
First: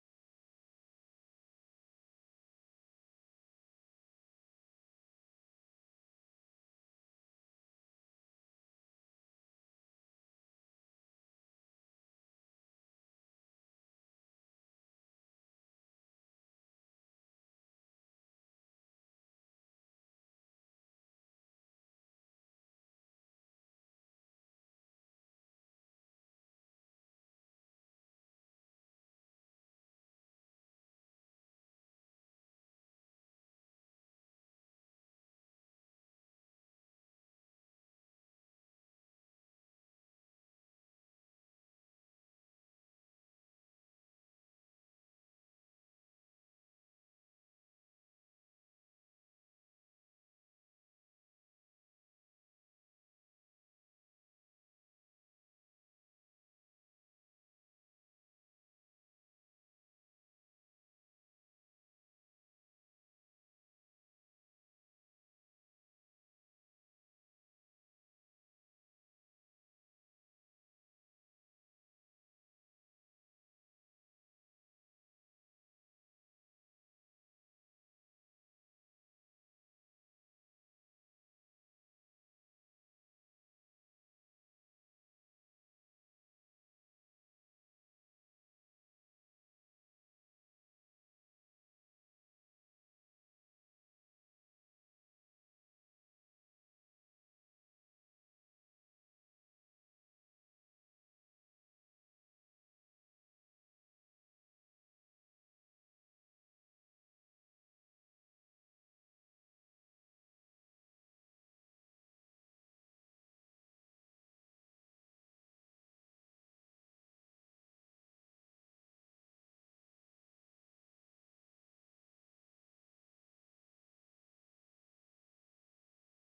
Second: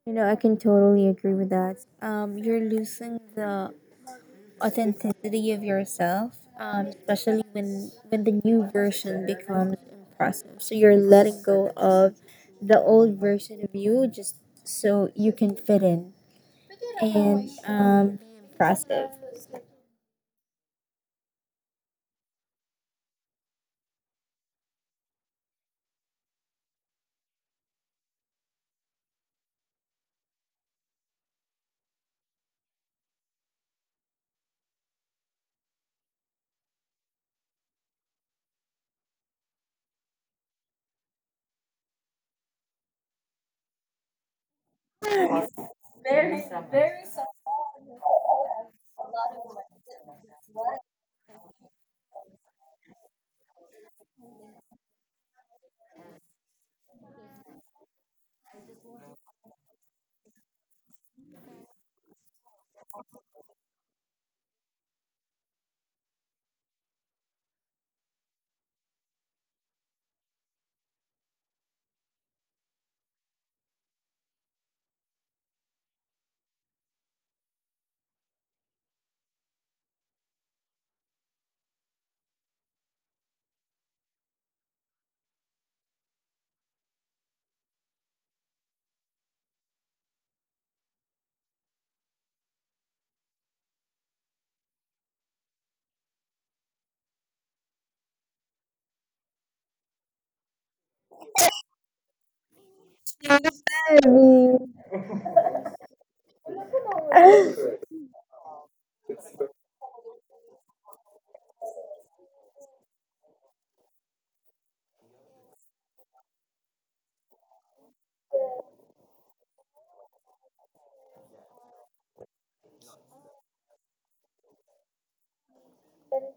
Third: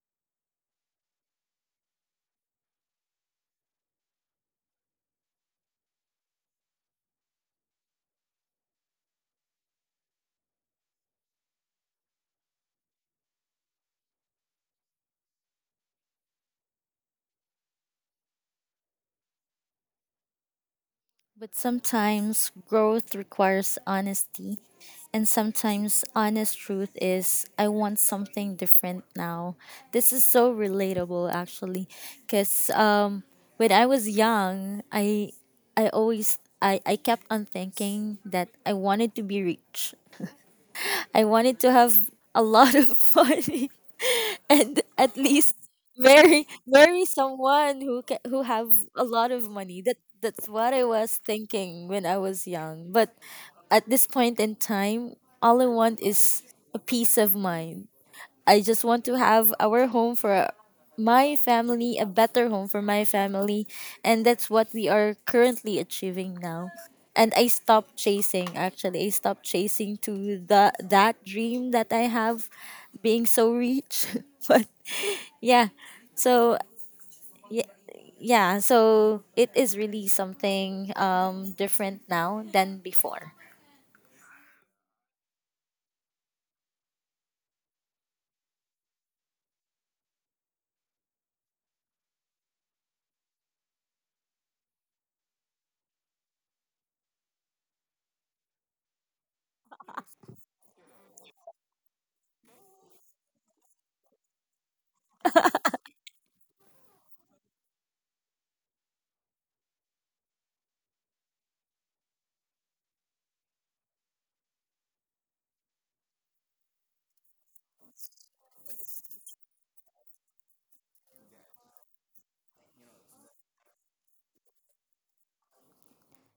You know, I can totally agree with that. Um, you're losing the authenticity of yourself, um, especially when when the new version becomes impressive. So you're letting go of the old version of you just so you can fit in and um, be impressive.
But sometimes growth requires honesty. And sometimes honest truth is, I want something different now. This is so relatable actually. Because um, when I was young, I, I always, I, I kept on thinking that I wanted to be rich. I wanted to have a lot of money, and at least marry marry someone who ca- who have a lot of money. That, that's what I was thinking when I was young. But at this point in time, all I want is a peace of mind. I just want to have our home for my family, a better home for my family. And that's what we are currently achieving now. And I stopped chasing, actually I stopped chasing to the that dream that I have, being so rich. But yeah. So y- yeah, so it is really something um different now than before.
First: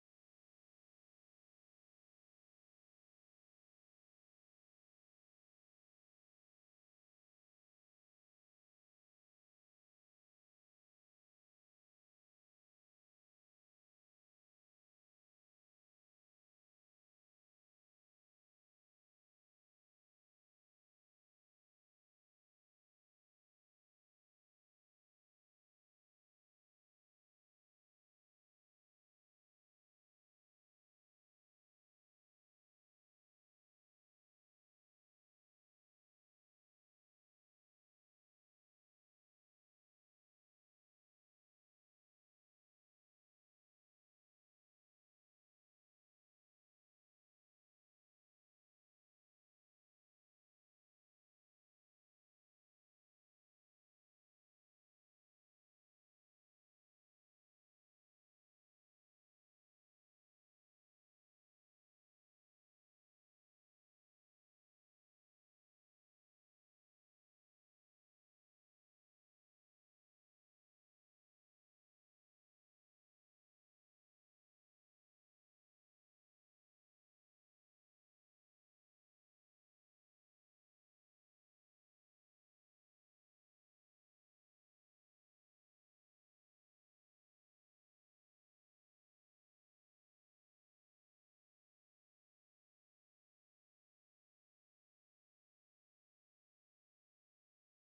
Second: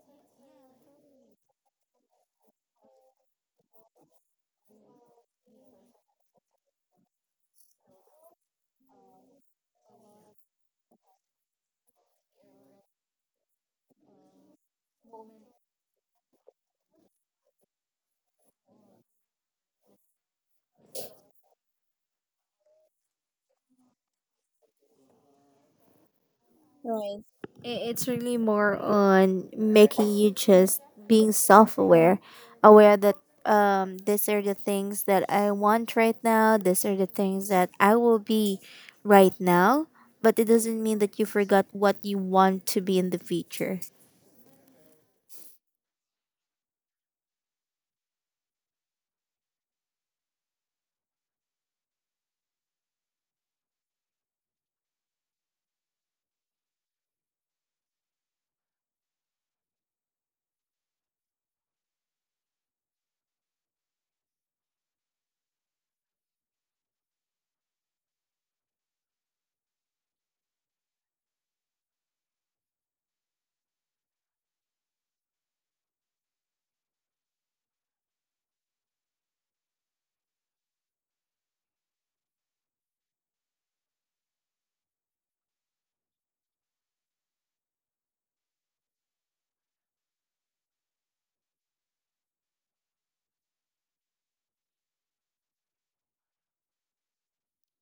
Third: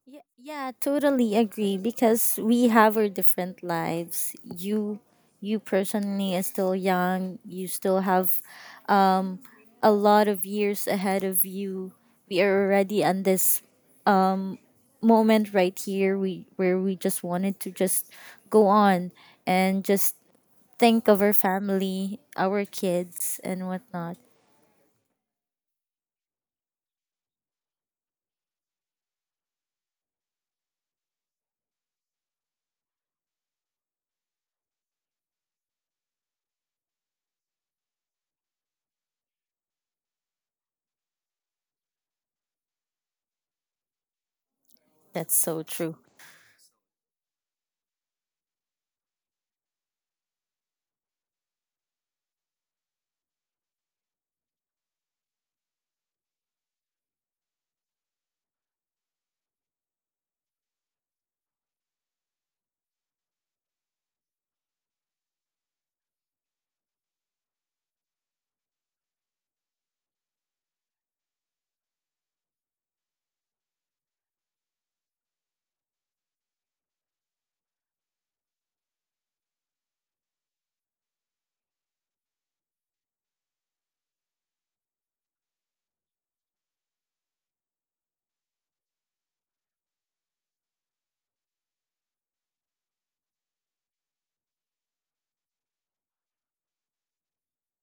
Yeah, yeah, totally agree, because we have our different lives. You you personally are still young. You still have um a lot of years ahead of you. We are already on this um moment right here, we where we just wanted to just go on, and just think of our family, our kids, and whatnot.
Right. I- It's really more on making you just being self aware, aware that, um, these are the things that I want right now, these are the things that I will be right now, but it doesn't mean that you forgot what you want to be in the future.
That's so true.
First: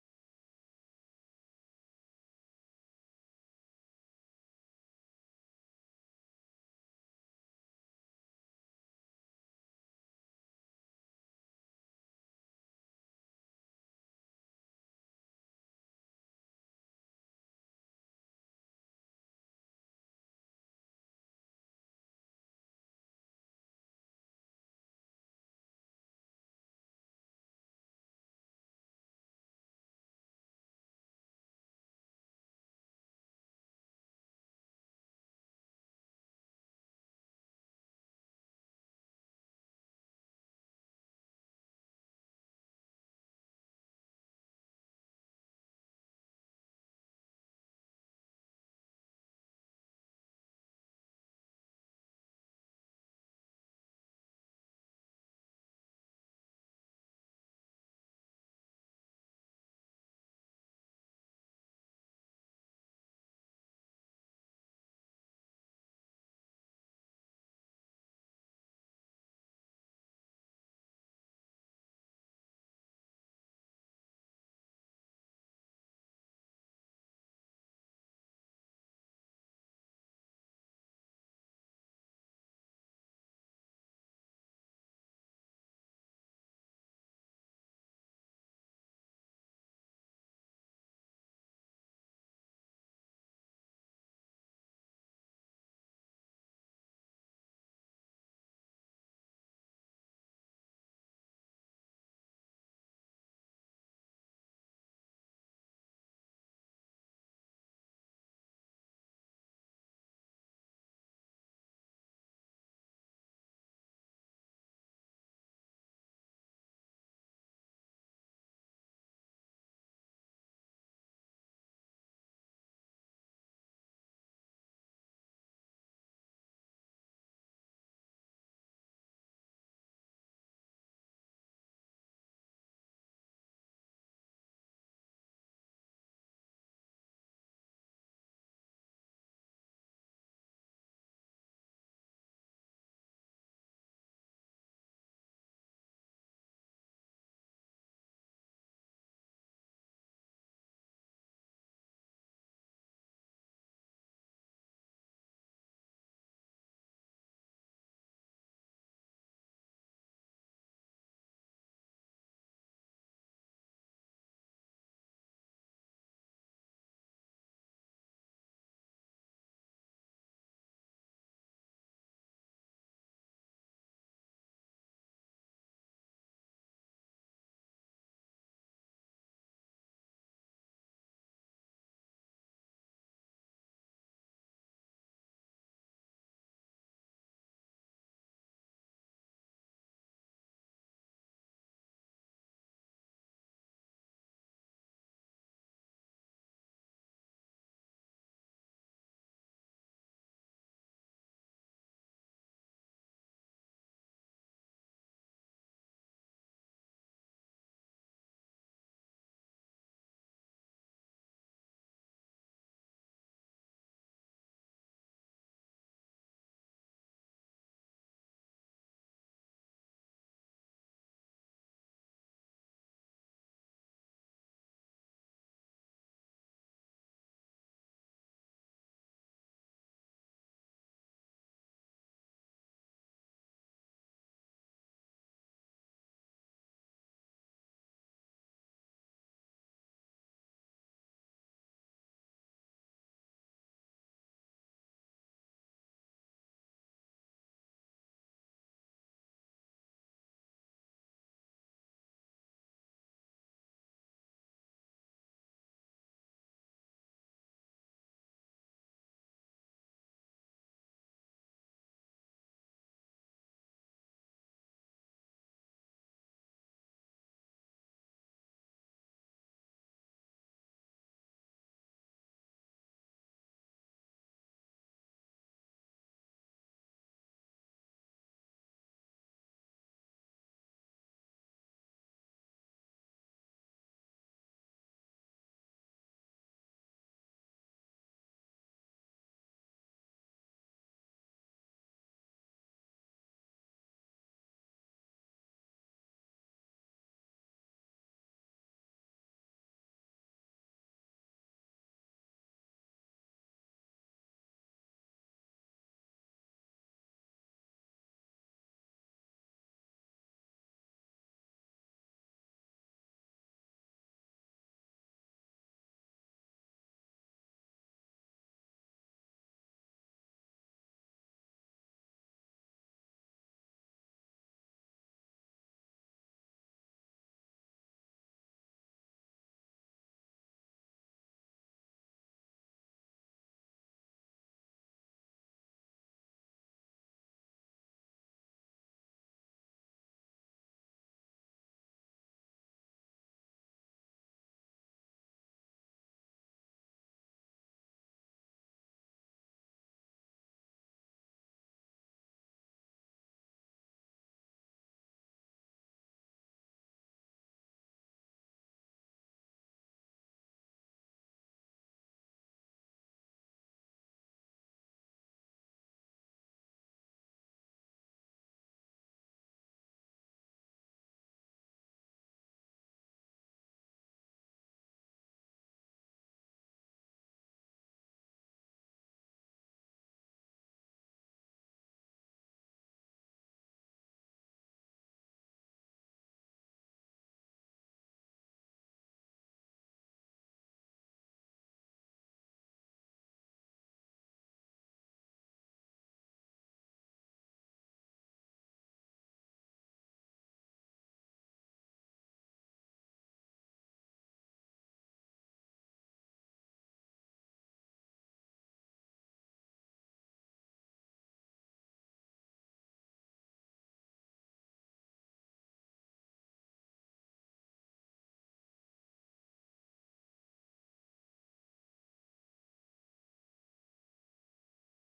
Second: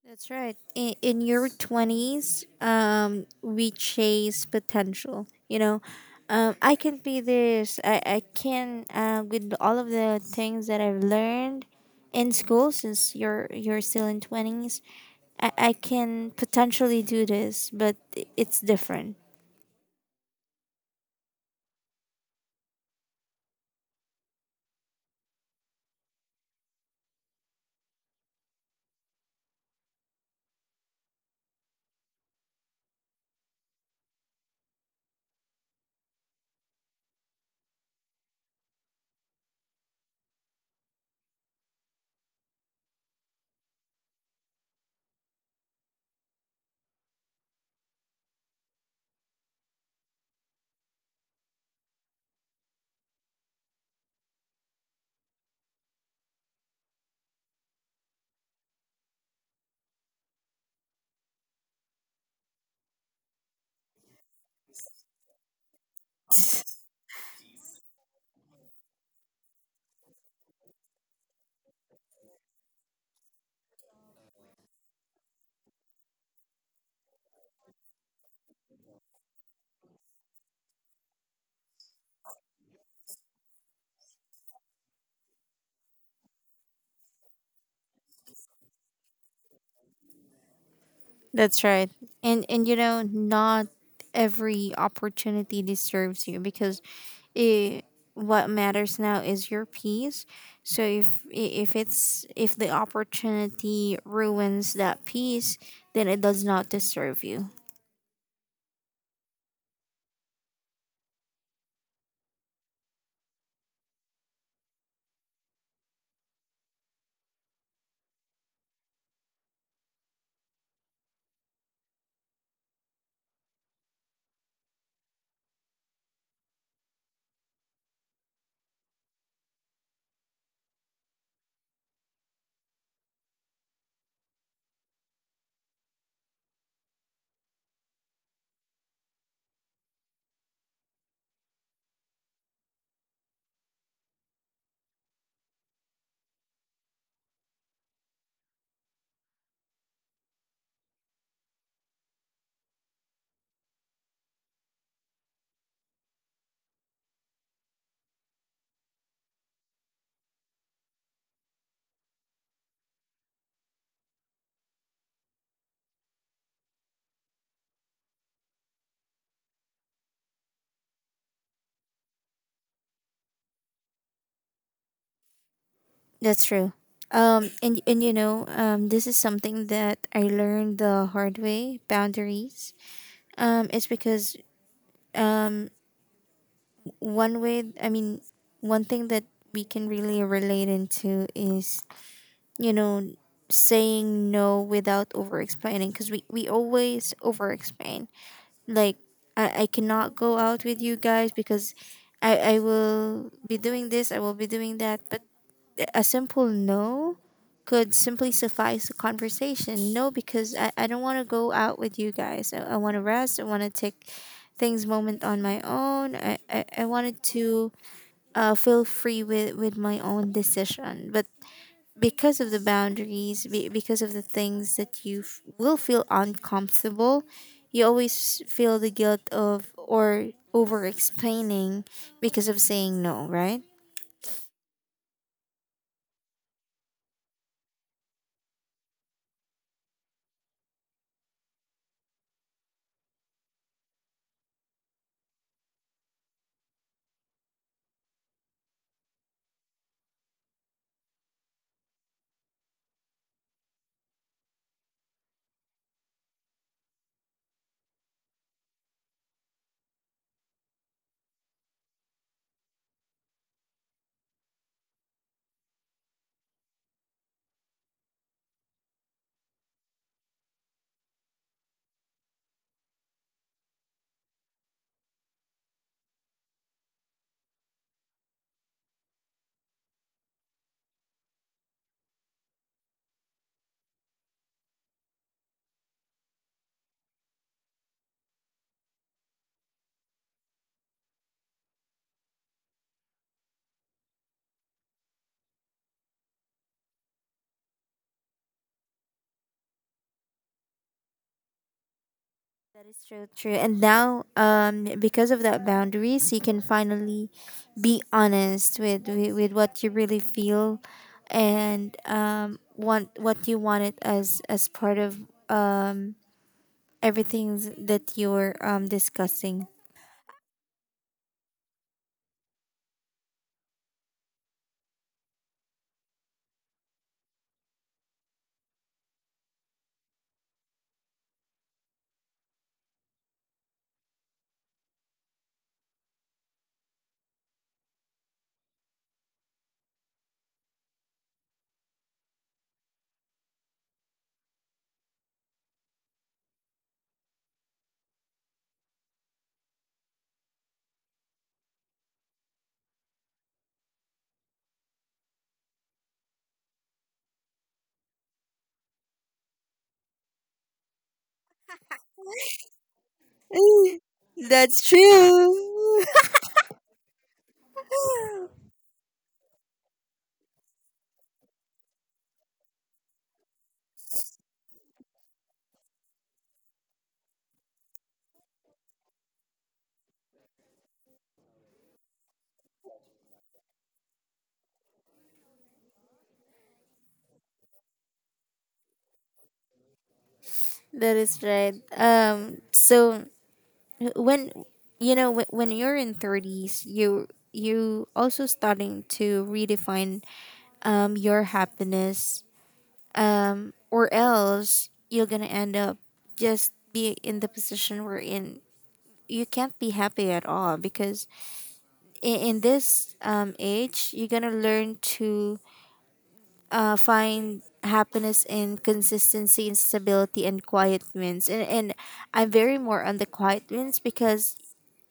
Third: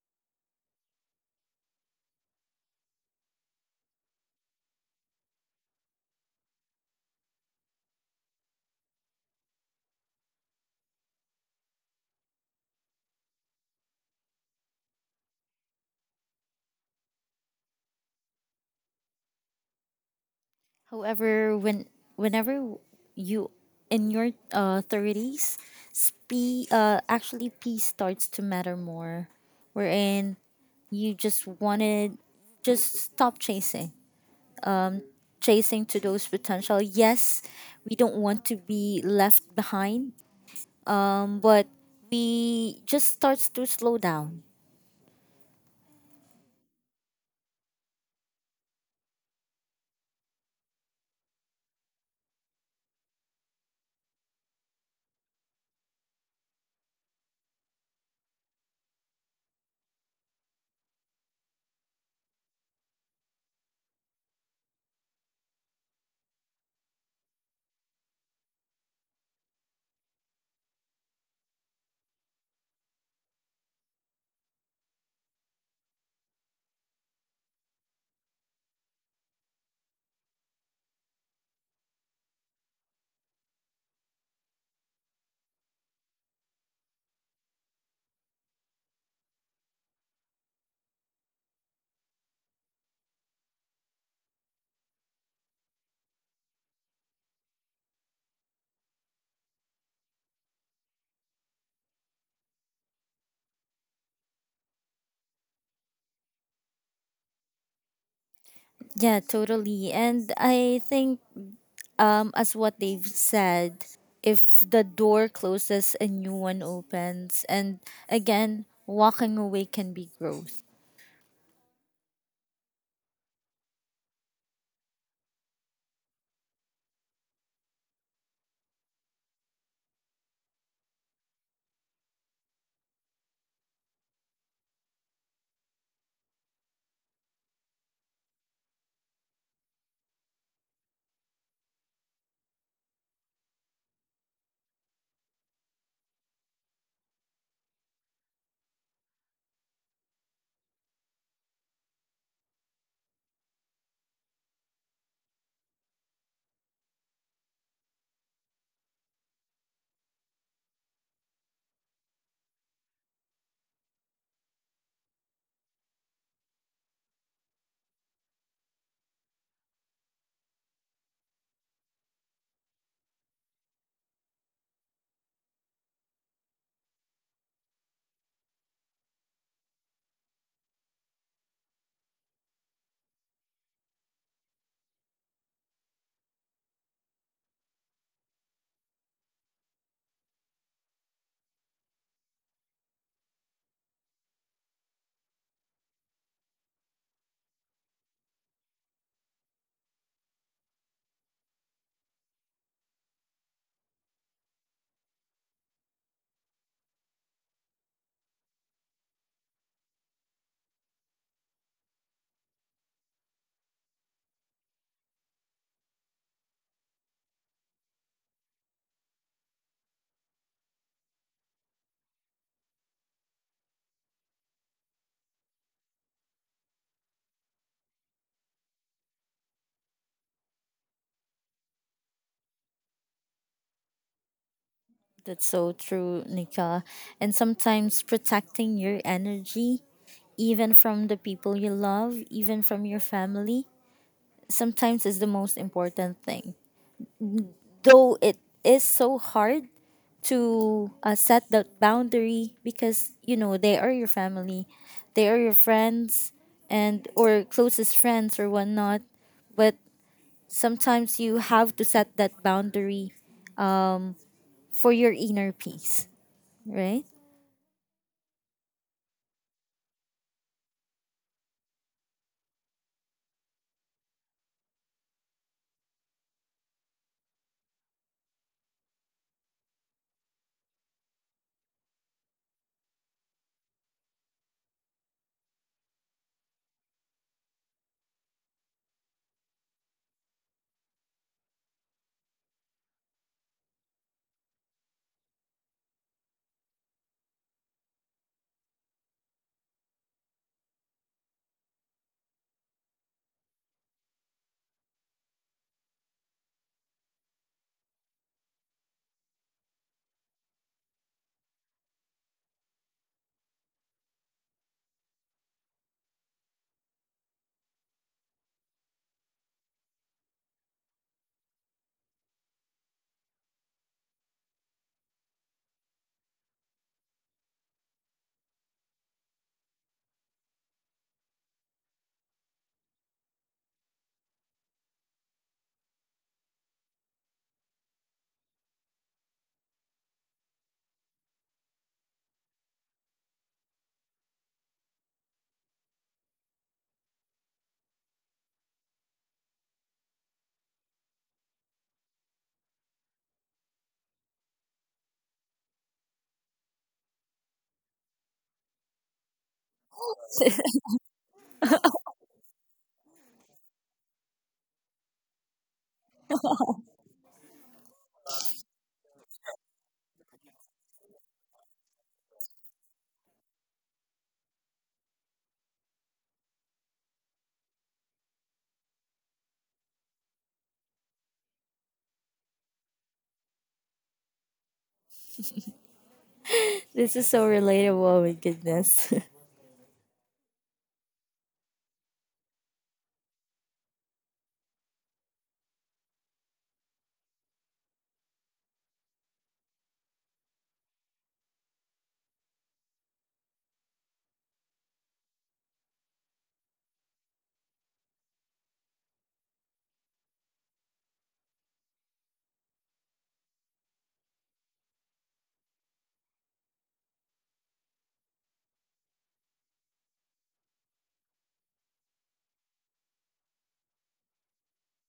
That's right. In, in your twenties, um, we chase potential. You know, um, I can be this. I, I can, uh, with all of the things that I've learned in school, since you're, you're still in twenties, I, I can potentially do this, but i- it's different.
However, when whenever you in your uh thirties, spe uh actually peace starts to matter more. Wherein you just wanted just stop chasing. Chasing to those potential. Yes, we don't want to be left behind, but we just starts to slow down.
That's right. And and you know, not every opportunity deserves you because it, what matters now is your peace. So if i- if it's if the opportunity ruins that peace, then it does not deserve you.
Yeah, totally. And I think um, as what they've said, if the door closes, a new one opens. And again, walking away can be growth.
That's true. Um, and and you know, um, this is something that I learned the hard way, boundaries. Um it's because, um. one way I mean one thing that we can really relate into is, you know, saying no without over explaining, because we, we always over explain. Like, I, I cannot go out with you guys because, I, I will be doing this, I will be doing that, but a simple no could simply suffice a conversation. No, because i, I don't want to go out with you guys. i, I want to rest. I want to take things moment on my own. i, I, I wanted to uh, feel free with, with my own decision. But because of the boundaries, be, because of the things that you f- will feel uncomfortable, you always feel the guilt of or over explaining because of saying no, right?
That's so true, Nika. And sometimes protecting your energy, even from the people you love, even from your family, sometimes is the most important thing. Though it is so hard to uh, set that boundary, because you know they are your family, they are your friends and, or closest friends or whatnot, but sometimes you have to set that boundary um, for your inner peace, right?
That is so true. And now, um, because of that boundaries, you can finally be honest with, with, with what you really feel and um, want what you wanted as as part of um, everything that you're um discussing. That's true.
This is so relatable, oh my goodness.
That is right. Um. So when, you know, when, when you're in thirties, you you also starting to redefine um your happiness. Um. Or else you're gonna end up just be in the position we're in. You can't be happy at all because in, in this um age, you're gonna learn to uh, find happiness in consistency and stability and quiet wins. And, and I'm very more on the quiet wins because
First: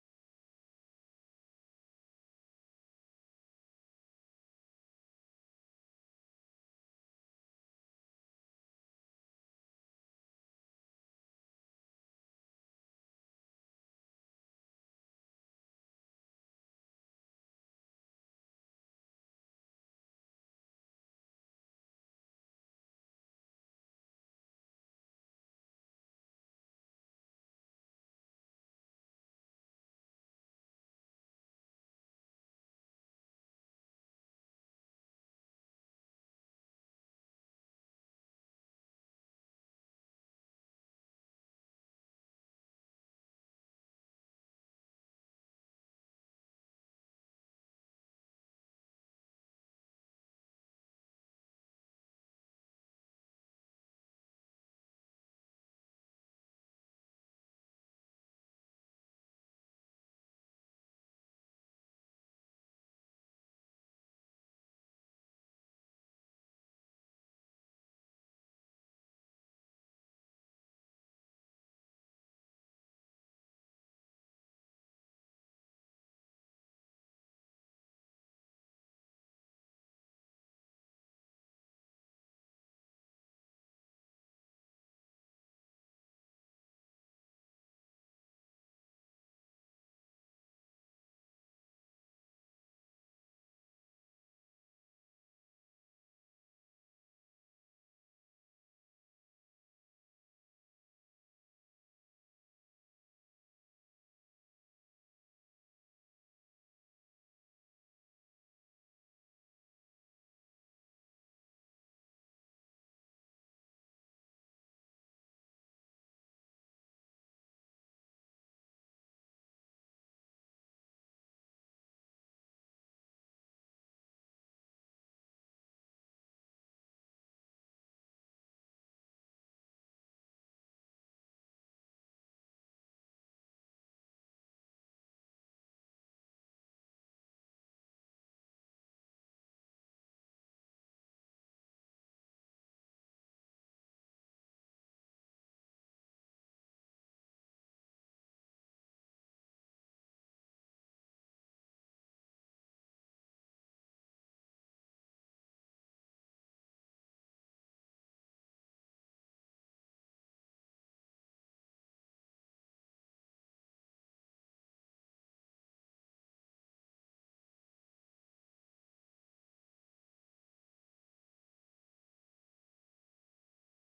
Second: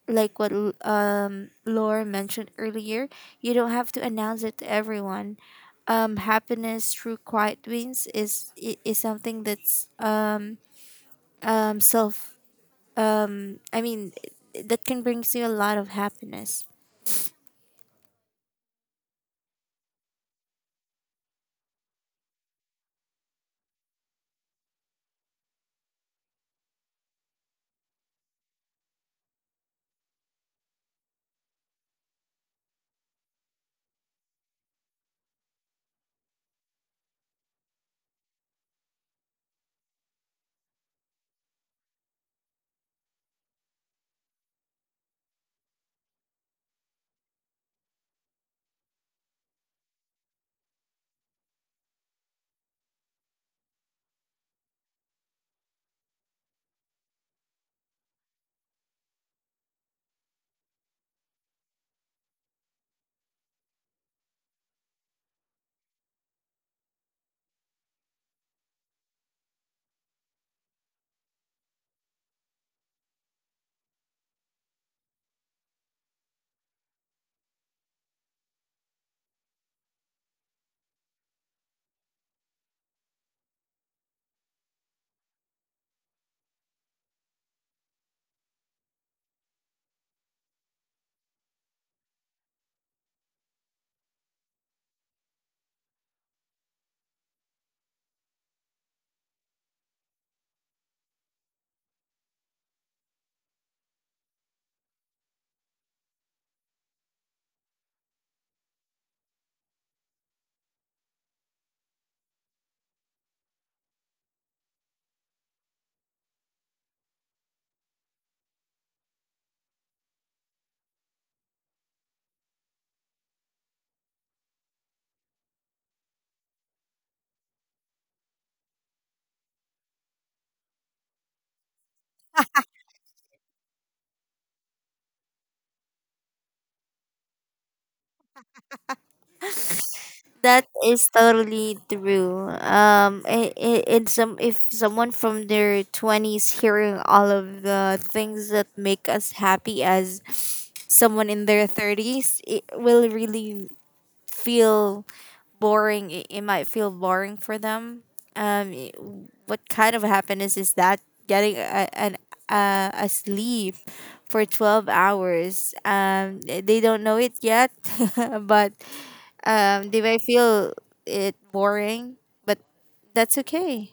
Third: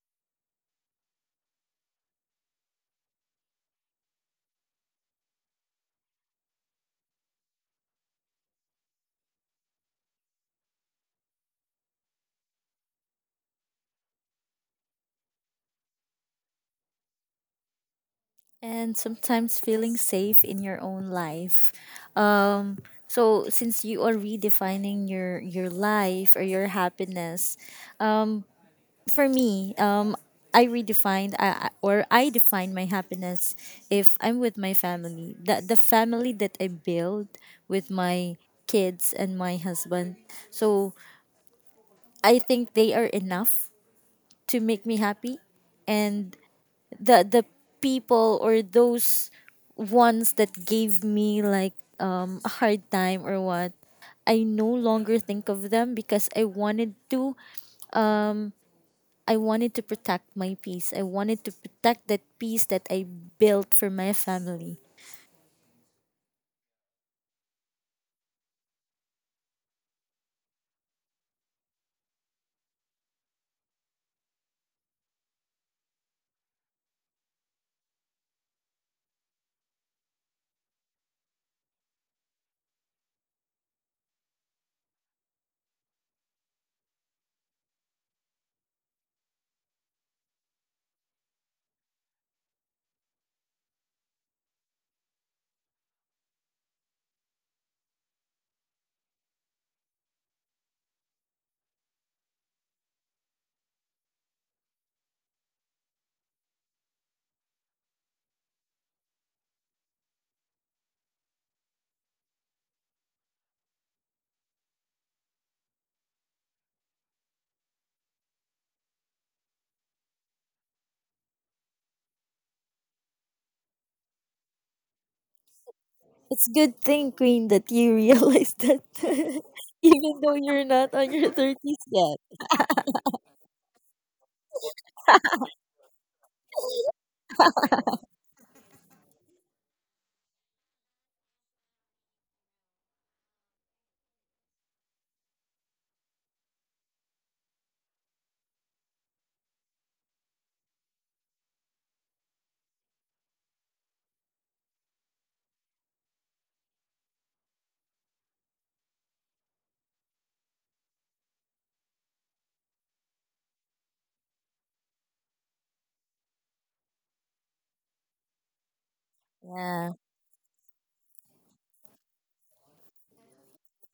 like what L- um Laura mentioned earlier, you don't have to announce it to everyone. Um, happiness through quiet wins is i- is something that's um um self um I mean that can brings you a lot of happiness.
And sometimes feeling safe in your own life. Um, so since you are redefining your your life or your happiness, for me, um, I redefined, I, I- or I define my happiness if I'm with my family. The the family that I build with my kids and my husband. So I think they are enough to make me happy. And the the people, or those ones that gave me like um a hard time or what, I no longer think of them, because I wanted to, I wanted to protect my peace. I wanted to protect that peace that I built for my family. It's good thing, Queen, that you realize that, even though you're not on your thirties yet.
That is totally true. Um, I I in some, if someone from their twenties hearing all of the things that make us happy as someone in their thirties, it will really feel boring. It, it might feel boring for them. um i- what kind of happiness is that? Getting a, an uh, a sleep for twelve hours. Um, th- they don't know it yet, but um
Yeah.
they might feel it boring. But that's okay.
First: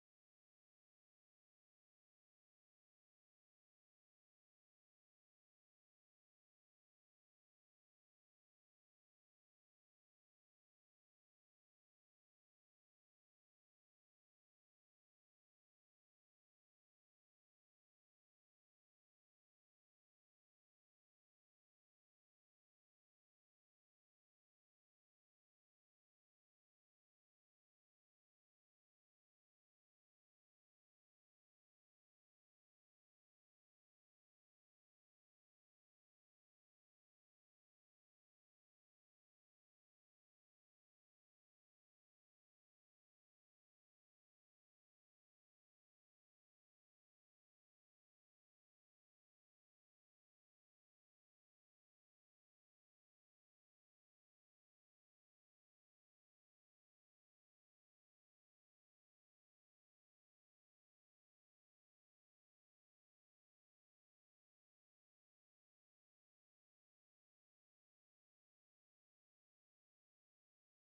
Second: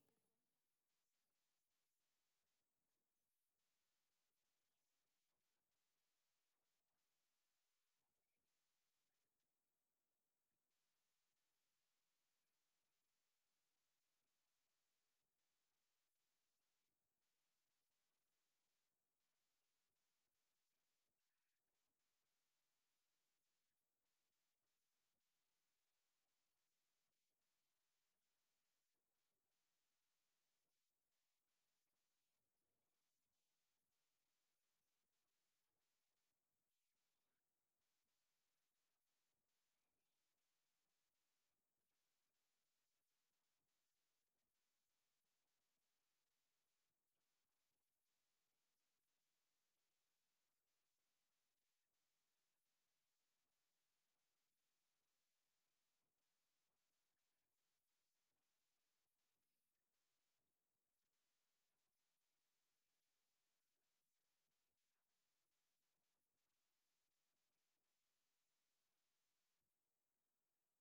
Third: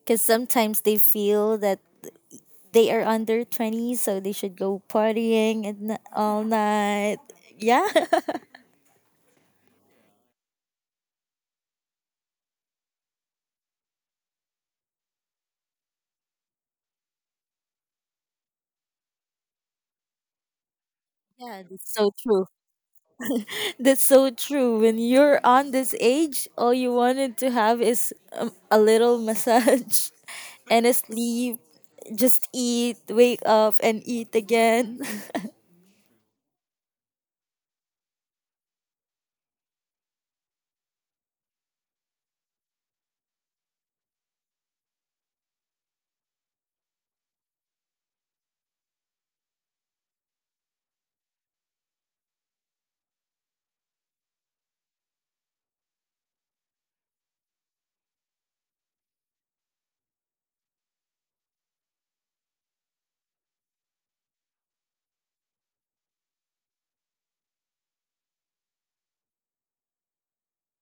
Because sometimes they feel that they are under twenty, so they should go partying and n- all night. Yeah. Yeah, that's so true. That's so true. When you're on this age, all you wanted to have is um, a little massage and a sleep. Just eat, wake up, and eat again.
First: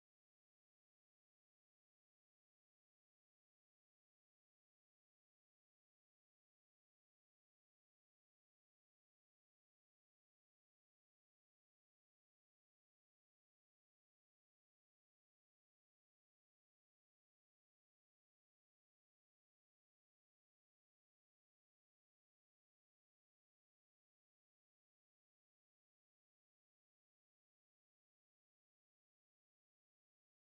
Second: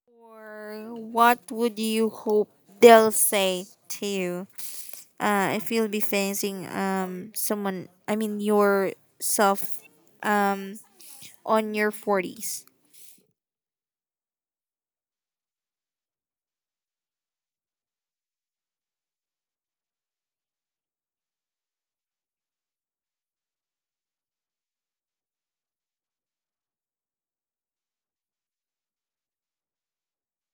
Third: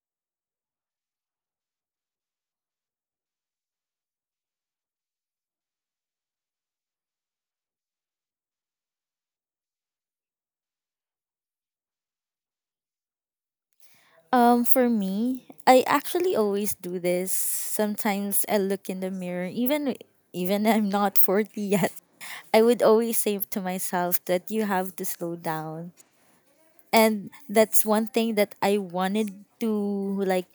Or what would you hope they'll say to you, uh, if you'll be facing um someone, I mean yourself, um on your forties.
Um, for me, I actually always do this. Sometimes I look in the mirror, even even I'm not forty yet. I would always say to myself that you have to slow down, and that's one thing that I wanted to, like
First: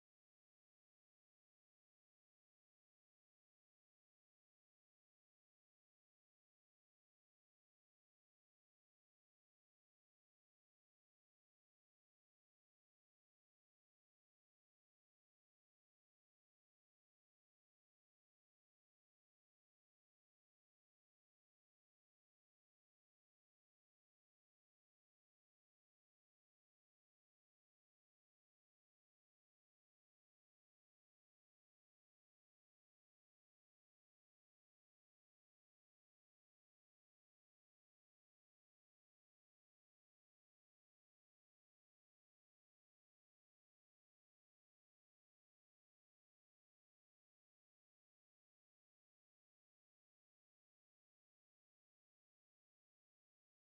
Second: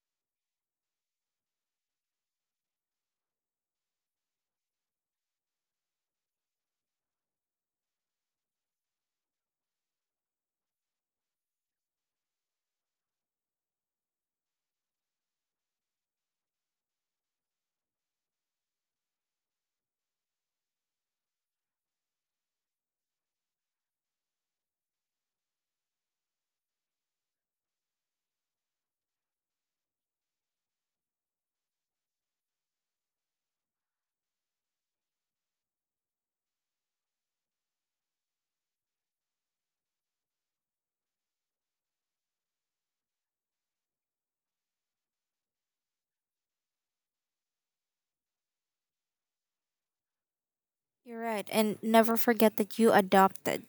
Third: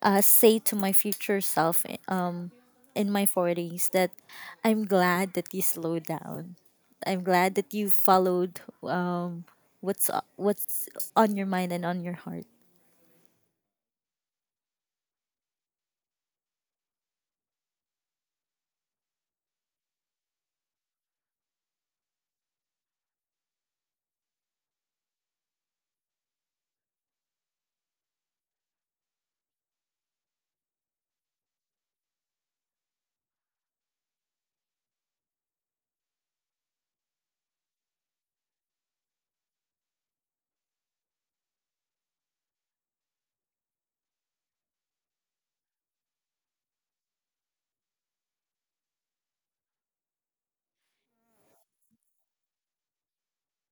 uh, say to my future self. Um, in my forties, that I'm glad that you slowed down. I'm glad that you followed um what's what's on your mind and on your heart.
You're right. And never forget that you adopted.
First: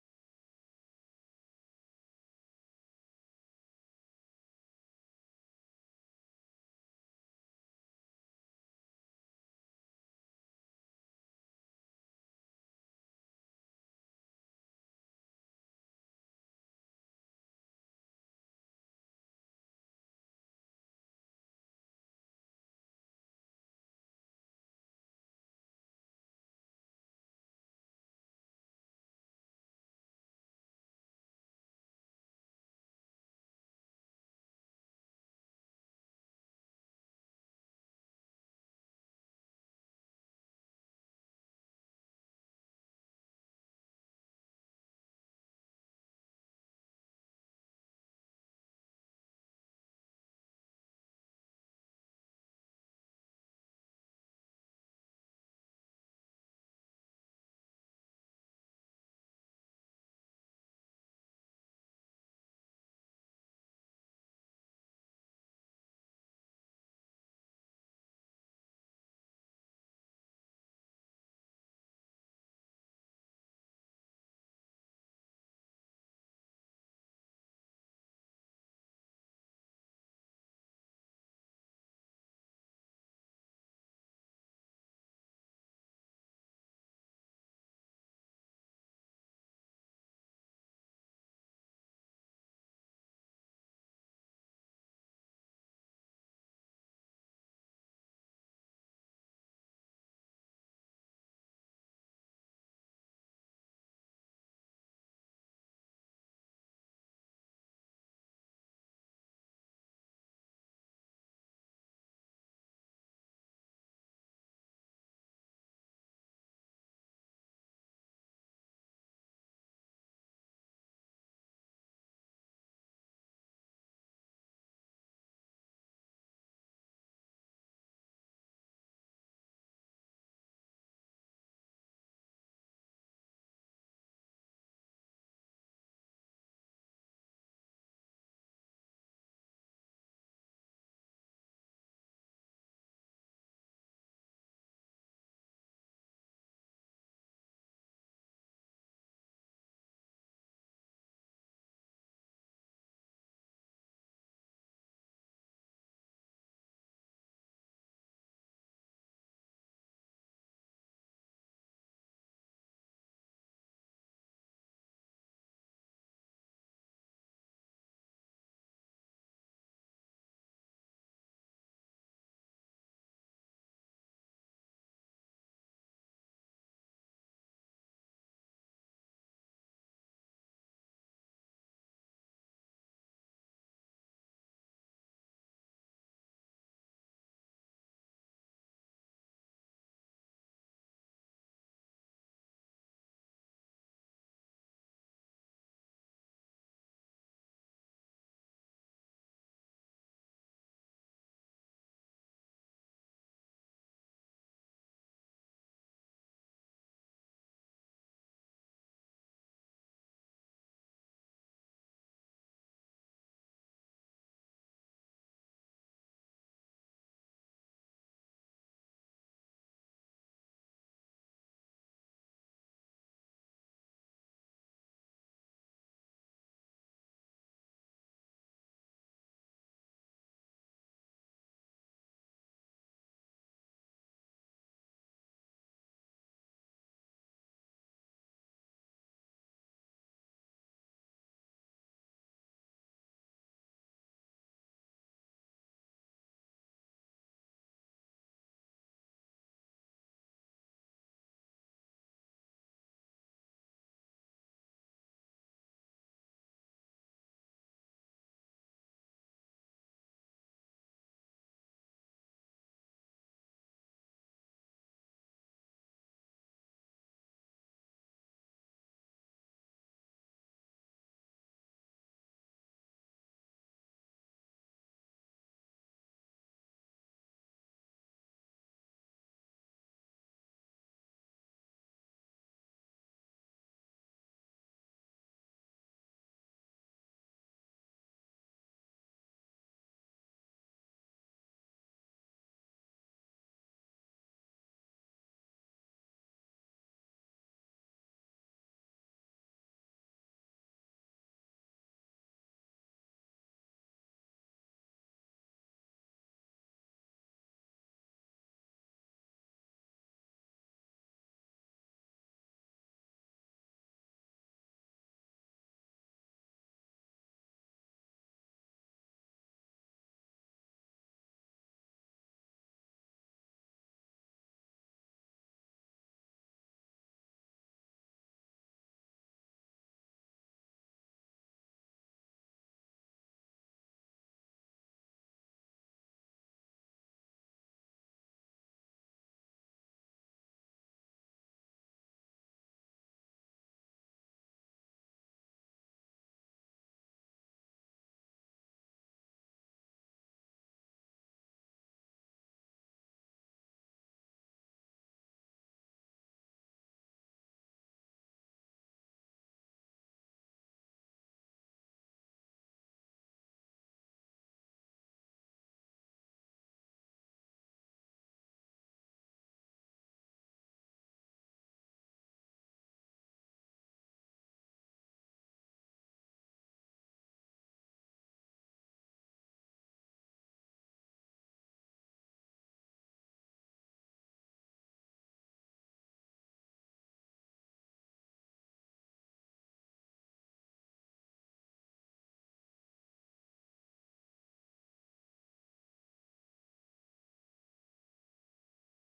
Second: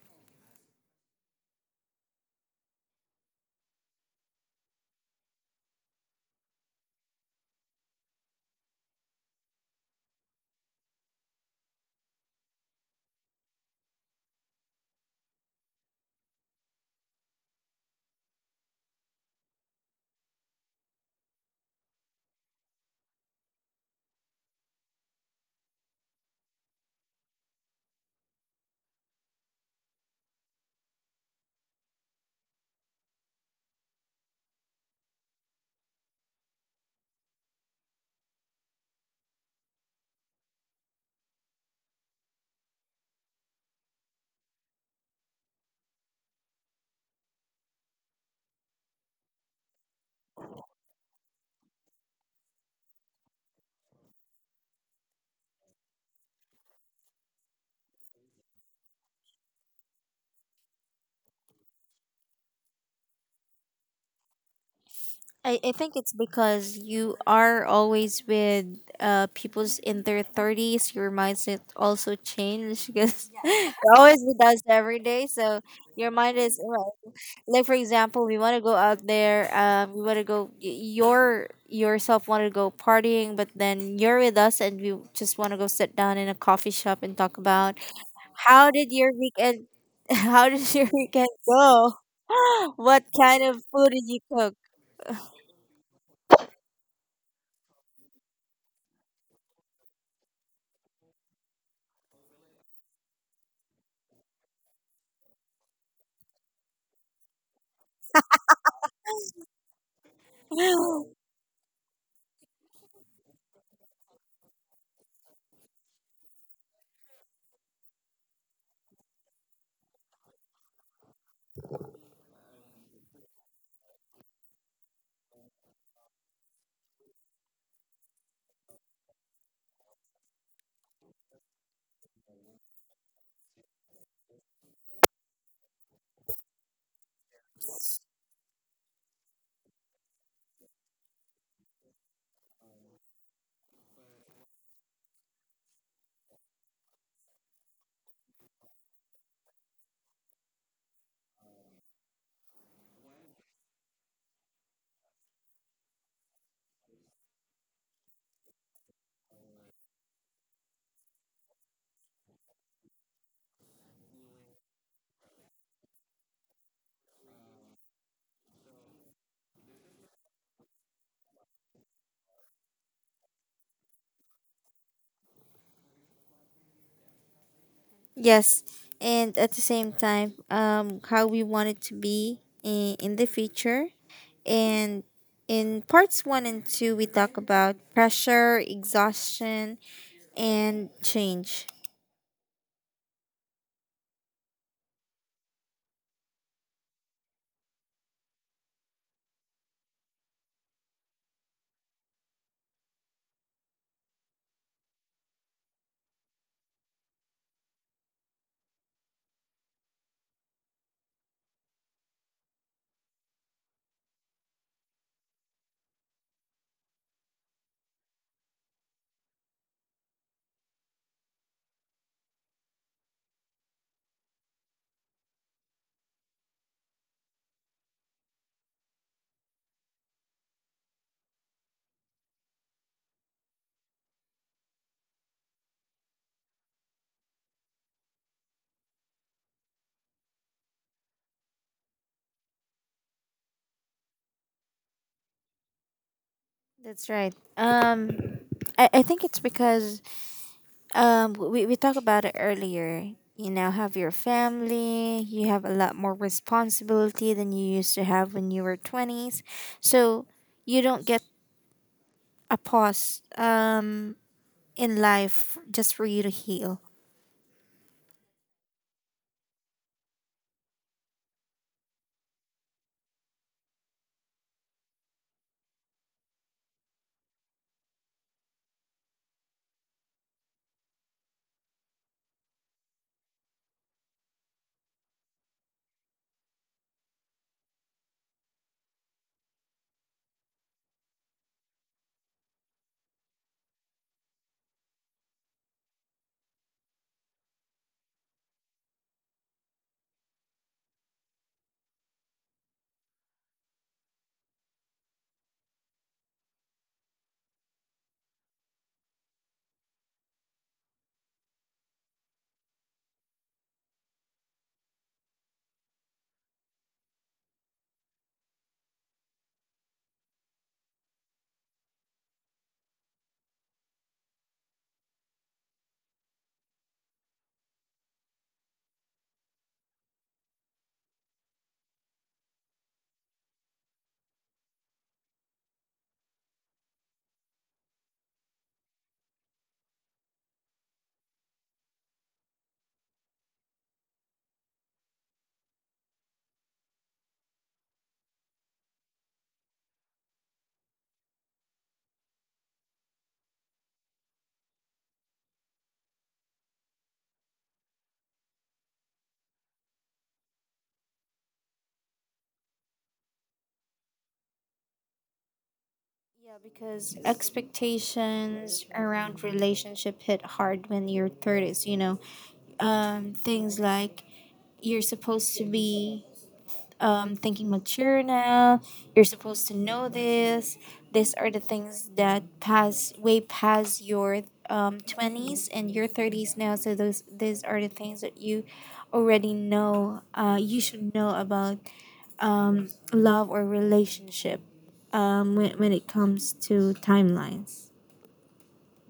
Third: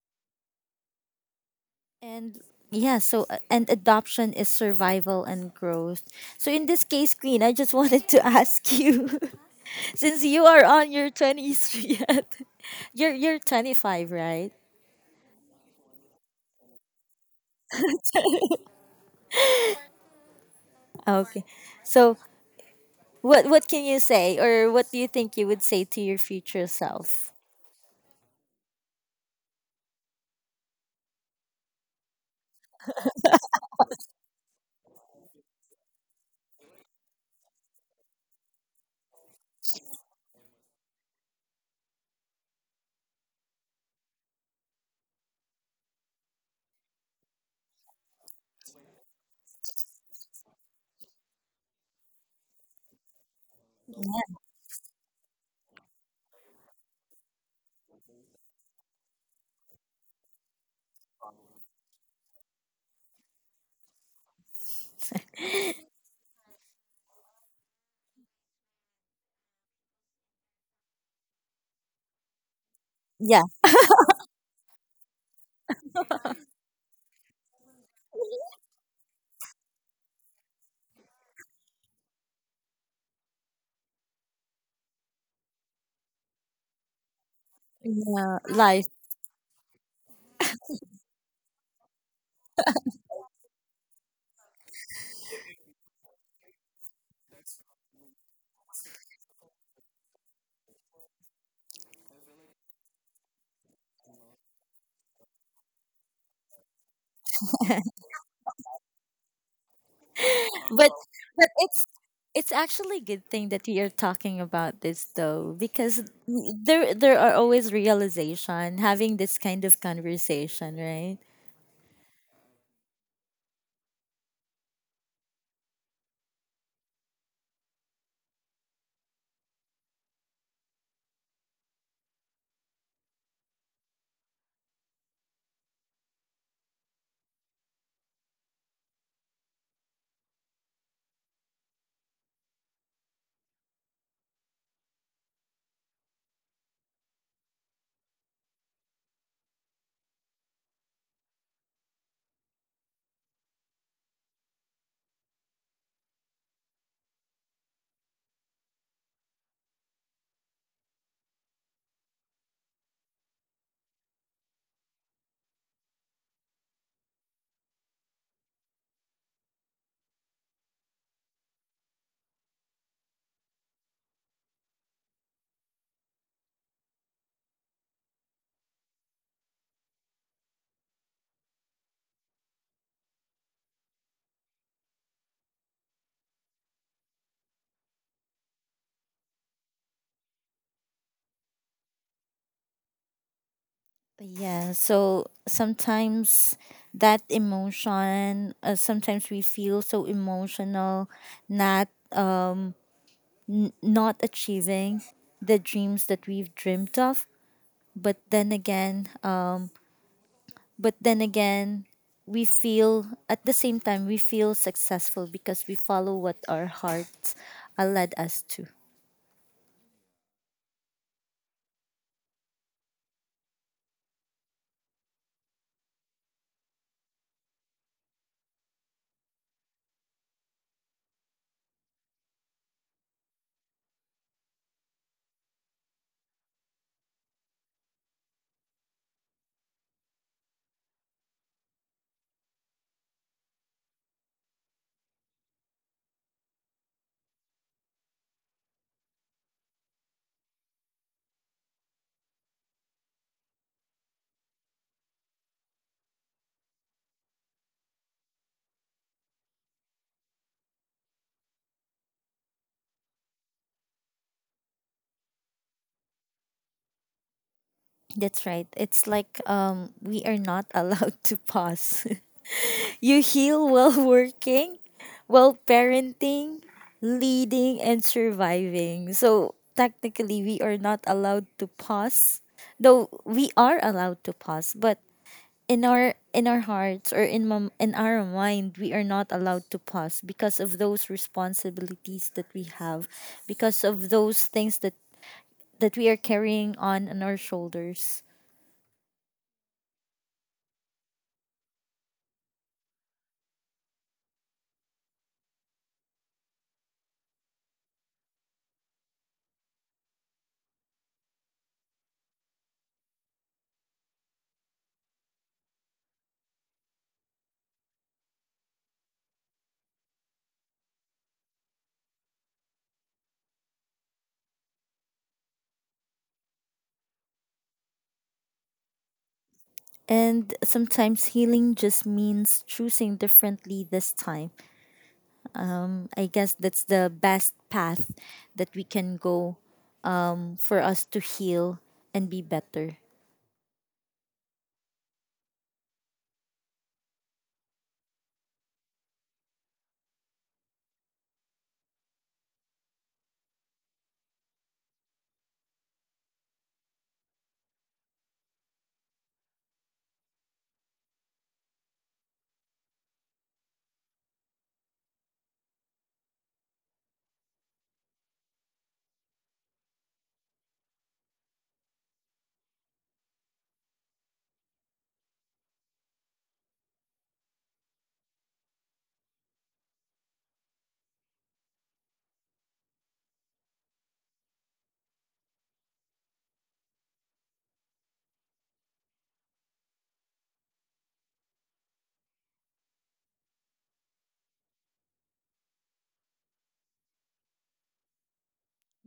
And yeah, so uh, and adoption is survival and growth. So in this case, Queen, I just wanted to ask you, since you are on your twenties yet, you're you're twenty five, right? Okay, so what what can you say, or what do you think you would say to your future self?
I, I think it's because you are always with uh people's in their thirties, your mindset also changed because
Yeah,
you're always with us every day. So your mind is like, for example, we want to go out there, um we want to go y- your yourself want to go partying but then you're with us and we just want to go sit down in a coffee shop and talk about
yeah,
how did
life.
your weekend how did your weekend go. What kind of food did you cook?
but but it's actually a good thing that you're talking about this though, because there there are always realization having this kind of conversation, right?
Yes, and at the same time um how we want it to be in, in the future, and in parts one and two, we talk about pressure, exhaustion, and change.
But yeah, so sometimes that emotion, uh, sometimes we feel so emotional, not uh, n- not achieving the dreams that we've dreamt of. But then again, But then again, we feel at the same time we feel successful because we follow what our hearts uh, led us to.
That's right. Um, I, I think it's because um we, we talked about it earlier. You now have your family, you have a lot more responsibility than you used to have when you were twenties. So you don't get a pause, um, in life just for you to heal.
That's right. It's like um, we are not allowed to pause. You heal while working, while parenting, leading, and surviving. So technically, we are not allowed to pause, though we are allowed to pause, but in our in our hearts or in mom, in our mind we are not allowed to pause because of those responsibilities that we have, because of those things that that we are carrying on on our shoulders, and sometimes healing just means choosing differently this time. um I guess that's the best path that we can go um for us to heal and be better.
Yeah, because expectations around relationship hit hard when you're thirties, you know, um, things like you're supposed to be, um, thinking mature now. You're supposed to know this. These are the things that pass way past your, um, twenties and your thirties now. So those, these are the things that you already know. Uh, you should know about um, love or relationship, um, when, when it comes to timelines.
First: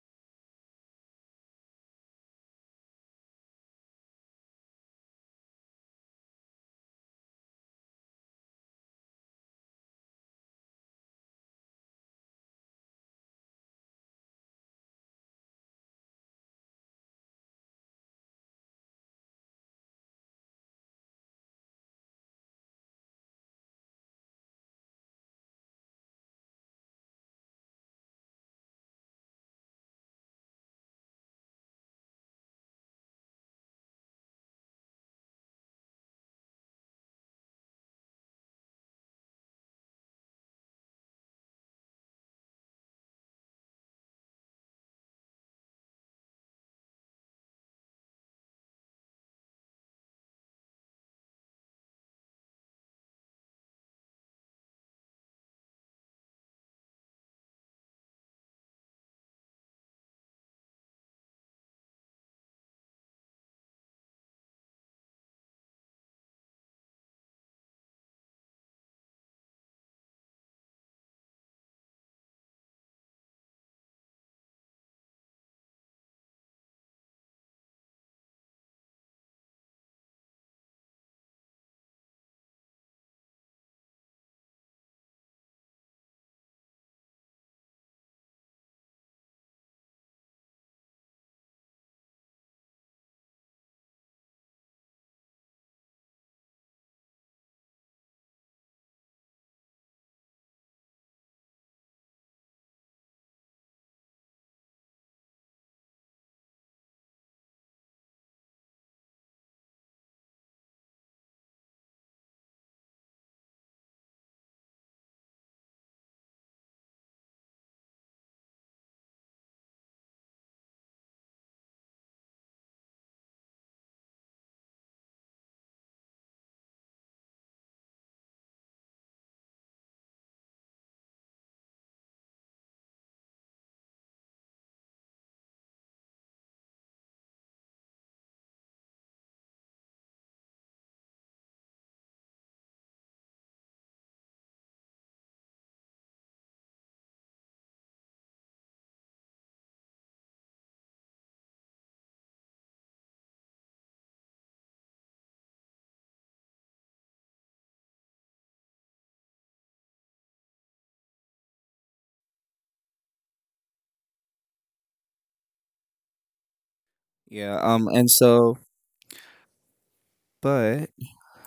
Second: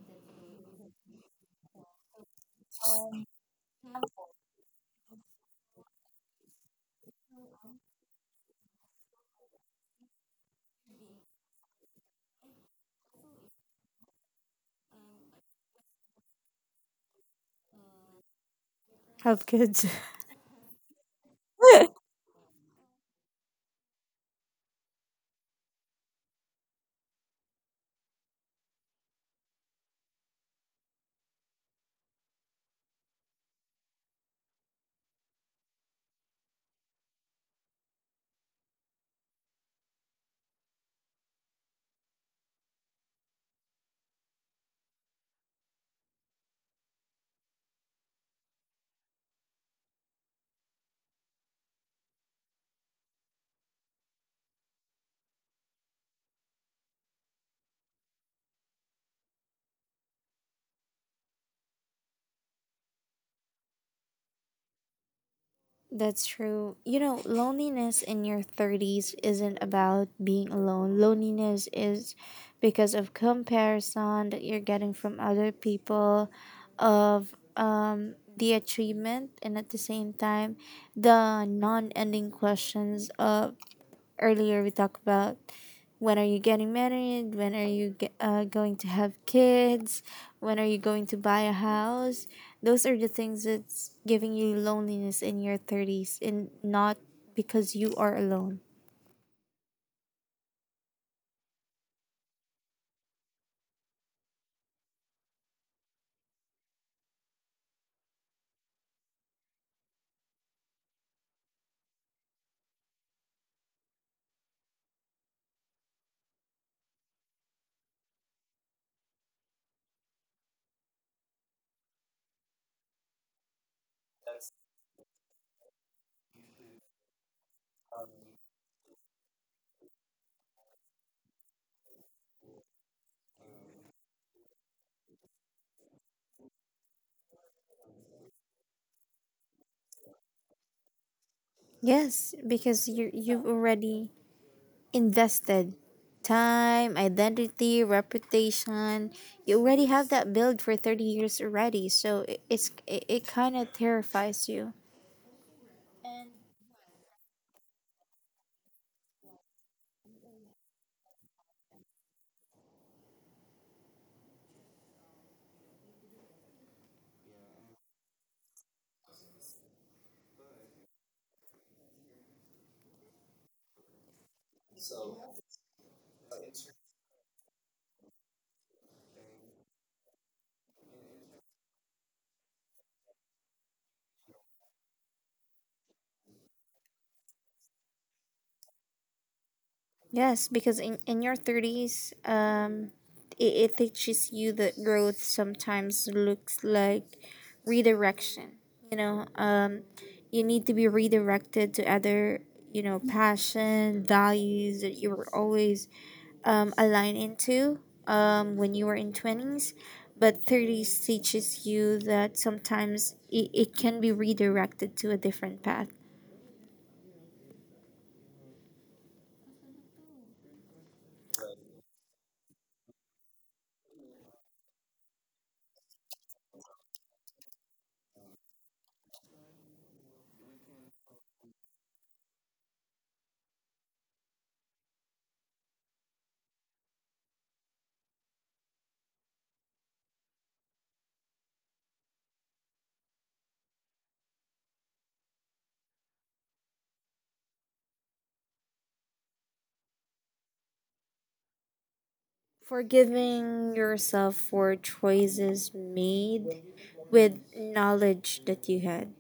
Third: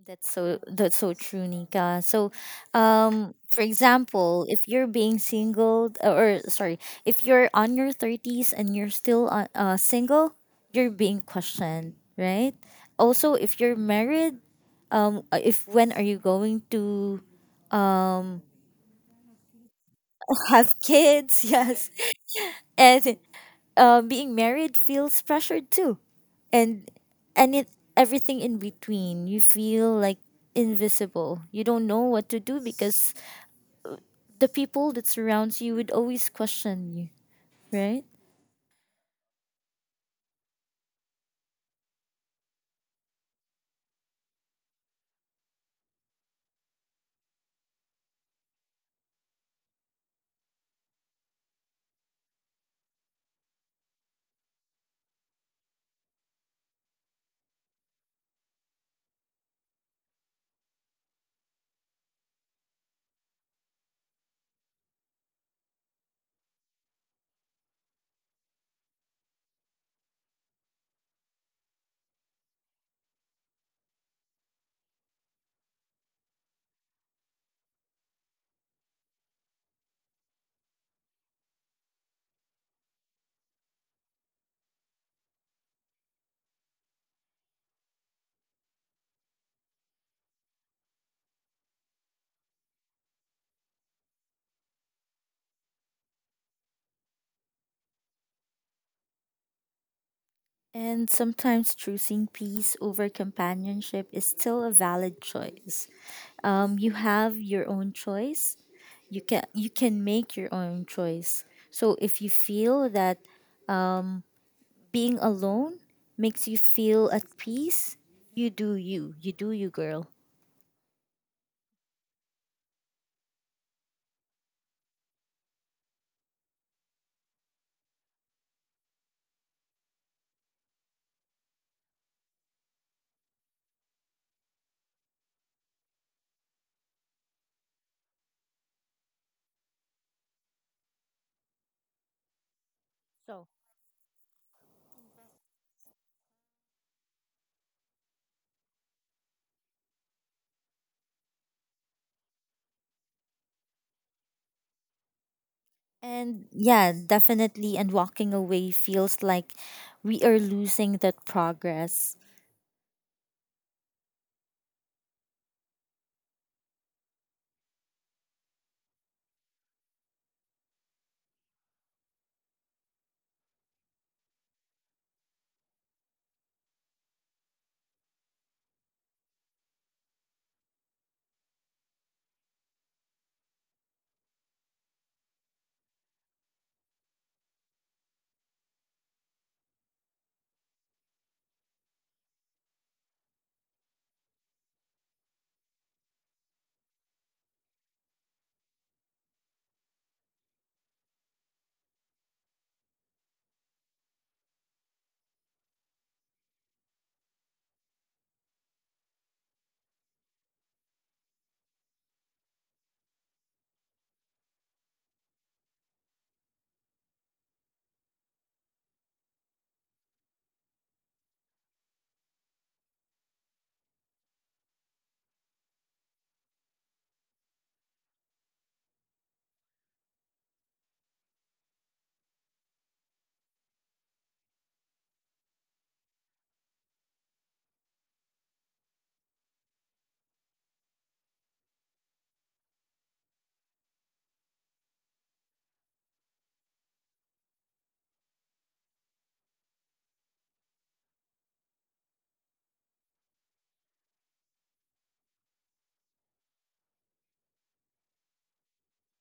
That's so that's so true, Nika. So, um, for example, if you're being single, uh, or sorry, if you're on your thirties and you're still on, uh, single, you're being questioned, right? Also, if you're married, um, uh, if when are you going to
Have kids.
have kids? Yes, and uh, being married feels pressured too, and and it everything in between. You feel like invisible. You don't know what to do because the people that surrounds you would always question you, right?
That's true. You know, loneliness in your thirties isn't about being alone. Loneliness is because of comparison that you're getting from other people, of, um, the achievement, and at the same time, the non ending questions of earlier we talked about, when are you getting married, when are you ge- uh, going to have kids, when are you going to buy a house. Those are the things that's giving you loneliness in your thirties and not because you are alone.
And sometimes choosing peace over companionship is still a valid choice. Um, you have your own choice. You can you can make your own choice. So if you feel that um, being alone makes you feel at peace, you do you. You do you, girl.
Yes, because you you've
So
already invested time, identity, reputation. You already have that build for thirty years already. So it, it's it, it kind of terrifies you.
and yeah, definitely. And walking away feels like we are losing that progress.
Yeah. Um. And so, but
Yes, because in, in your thirties, um, it, it teaches you that growth sometimes looks like redirection. You know, um, you need to be redirected to other, you know, passion, values that you were always, um, aligned into, um, when you were in twenties. But thirties teaches you that sometimes it, it can be redirected to a different path. Forgiving yourself for choices made with knowledge that you had.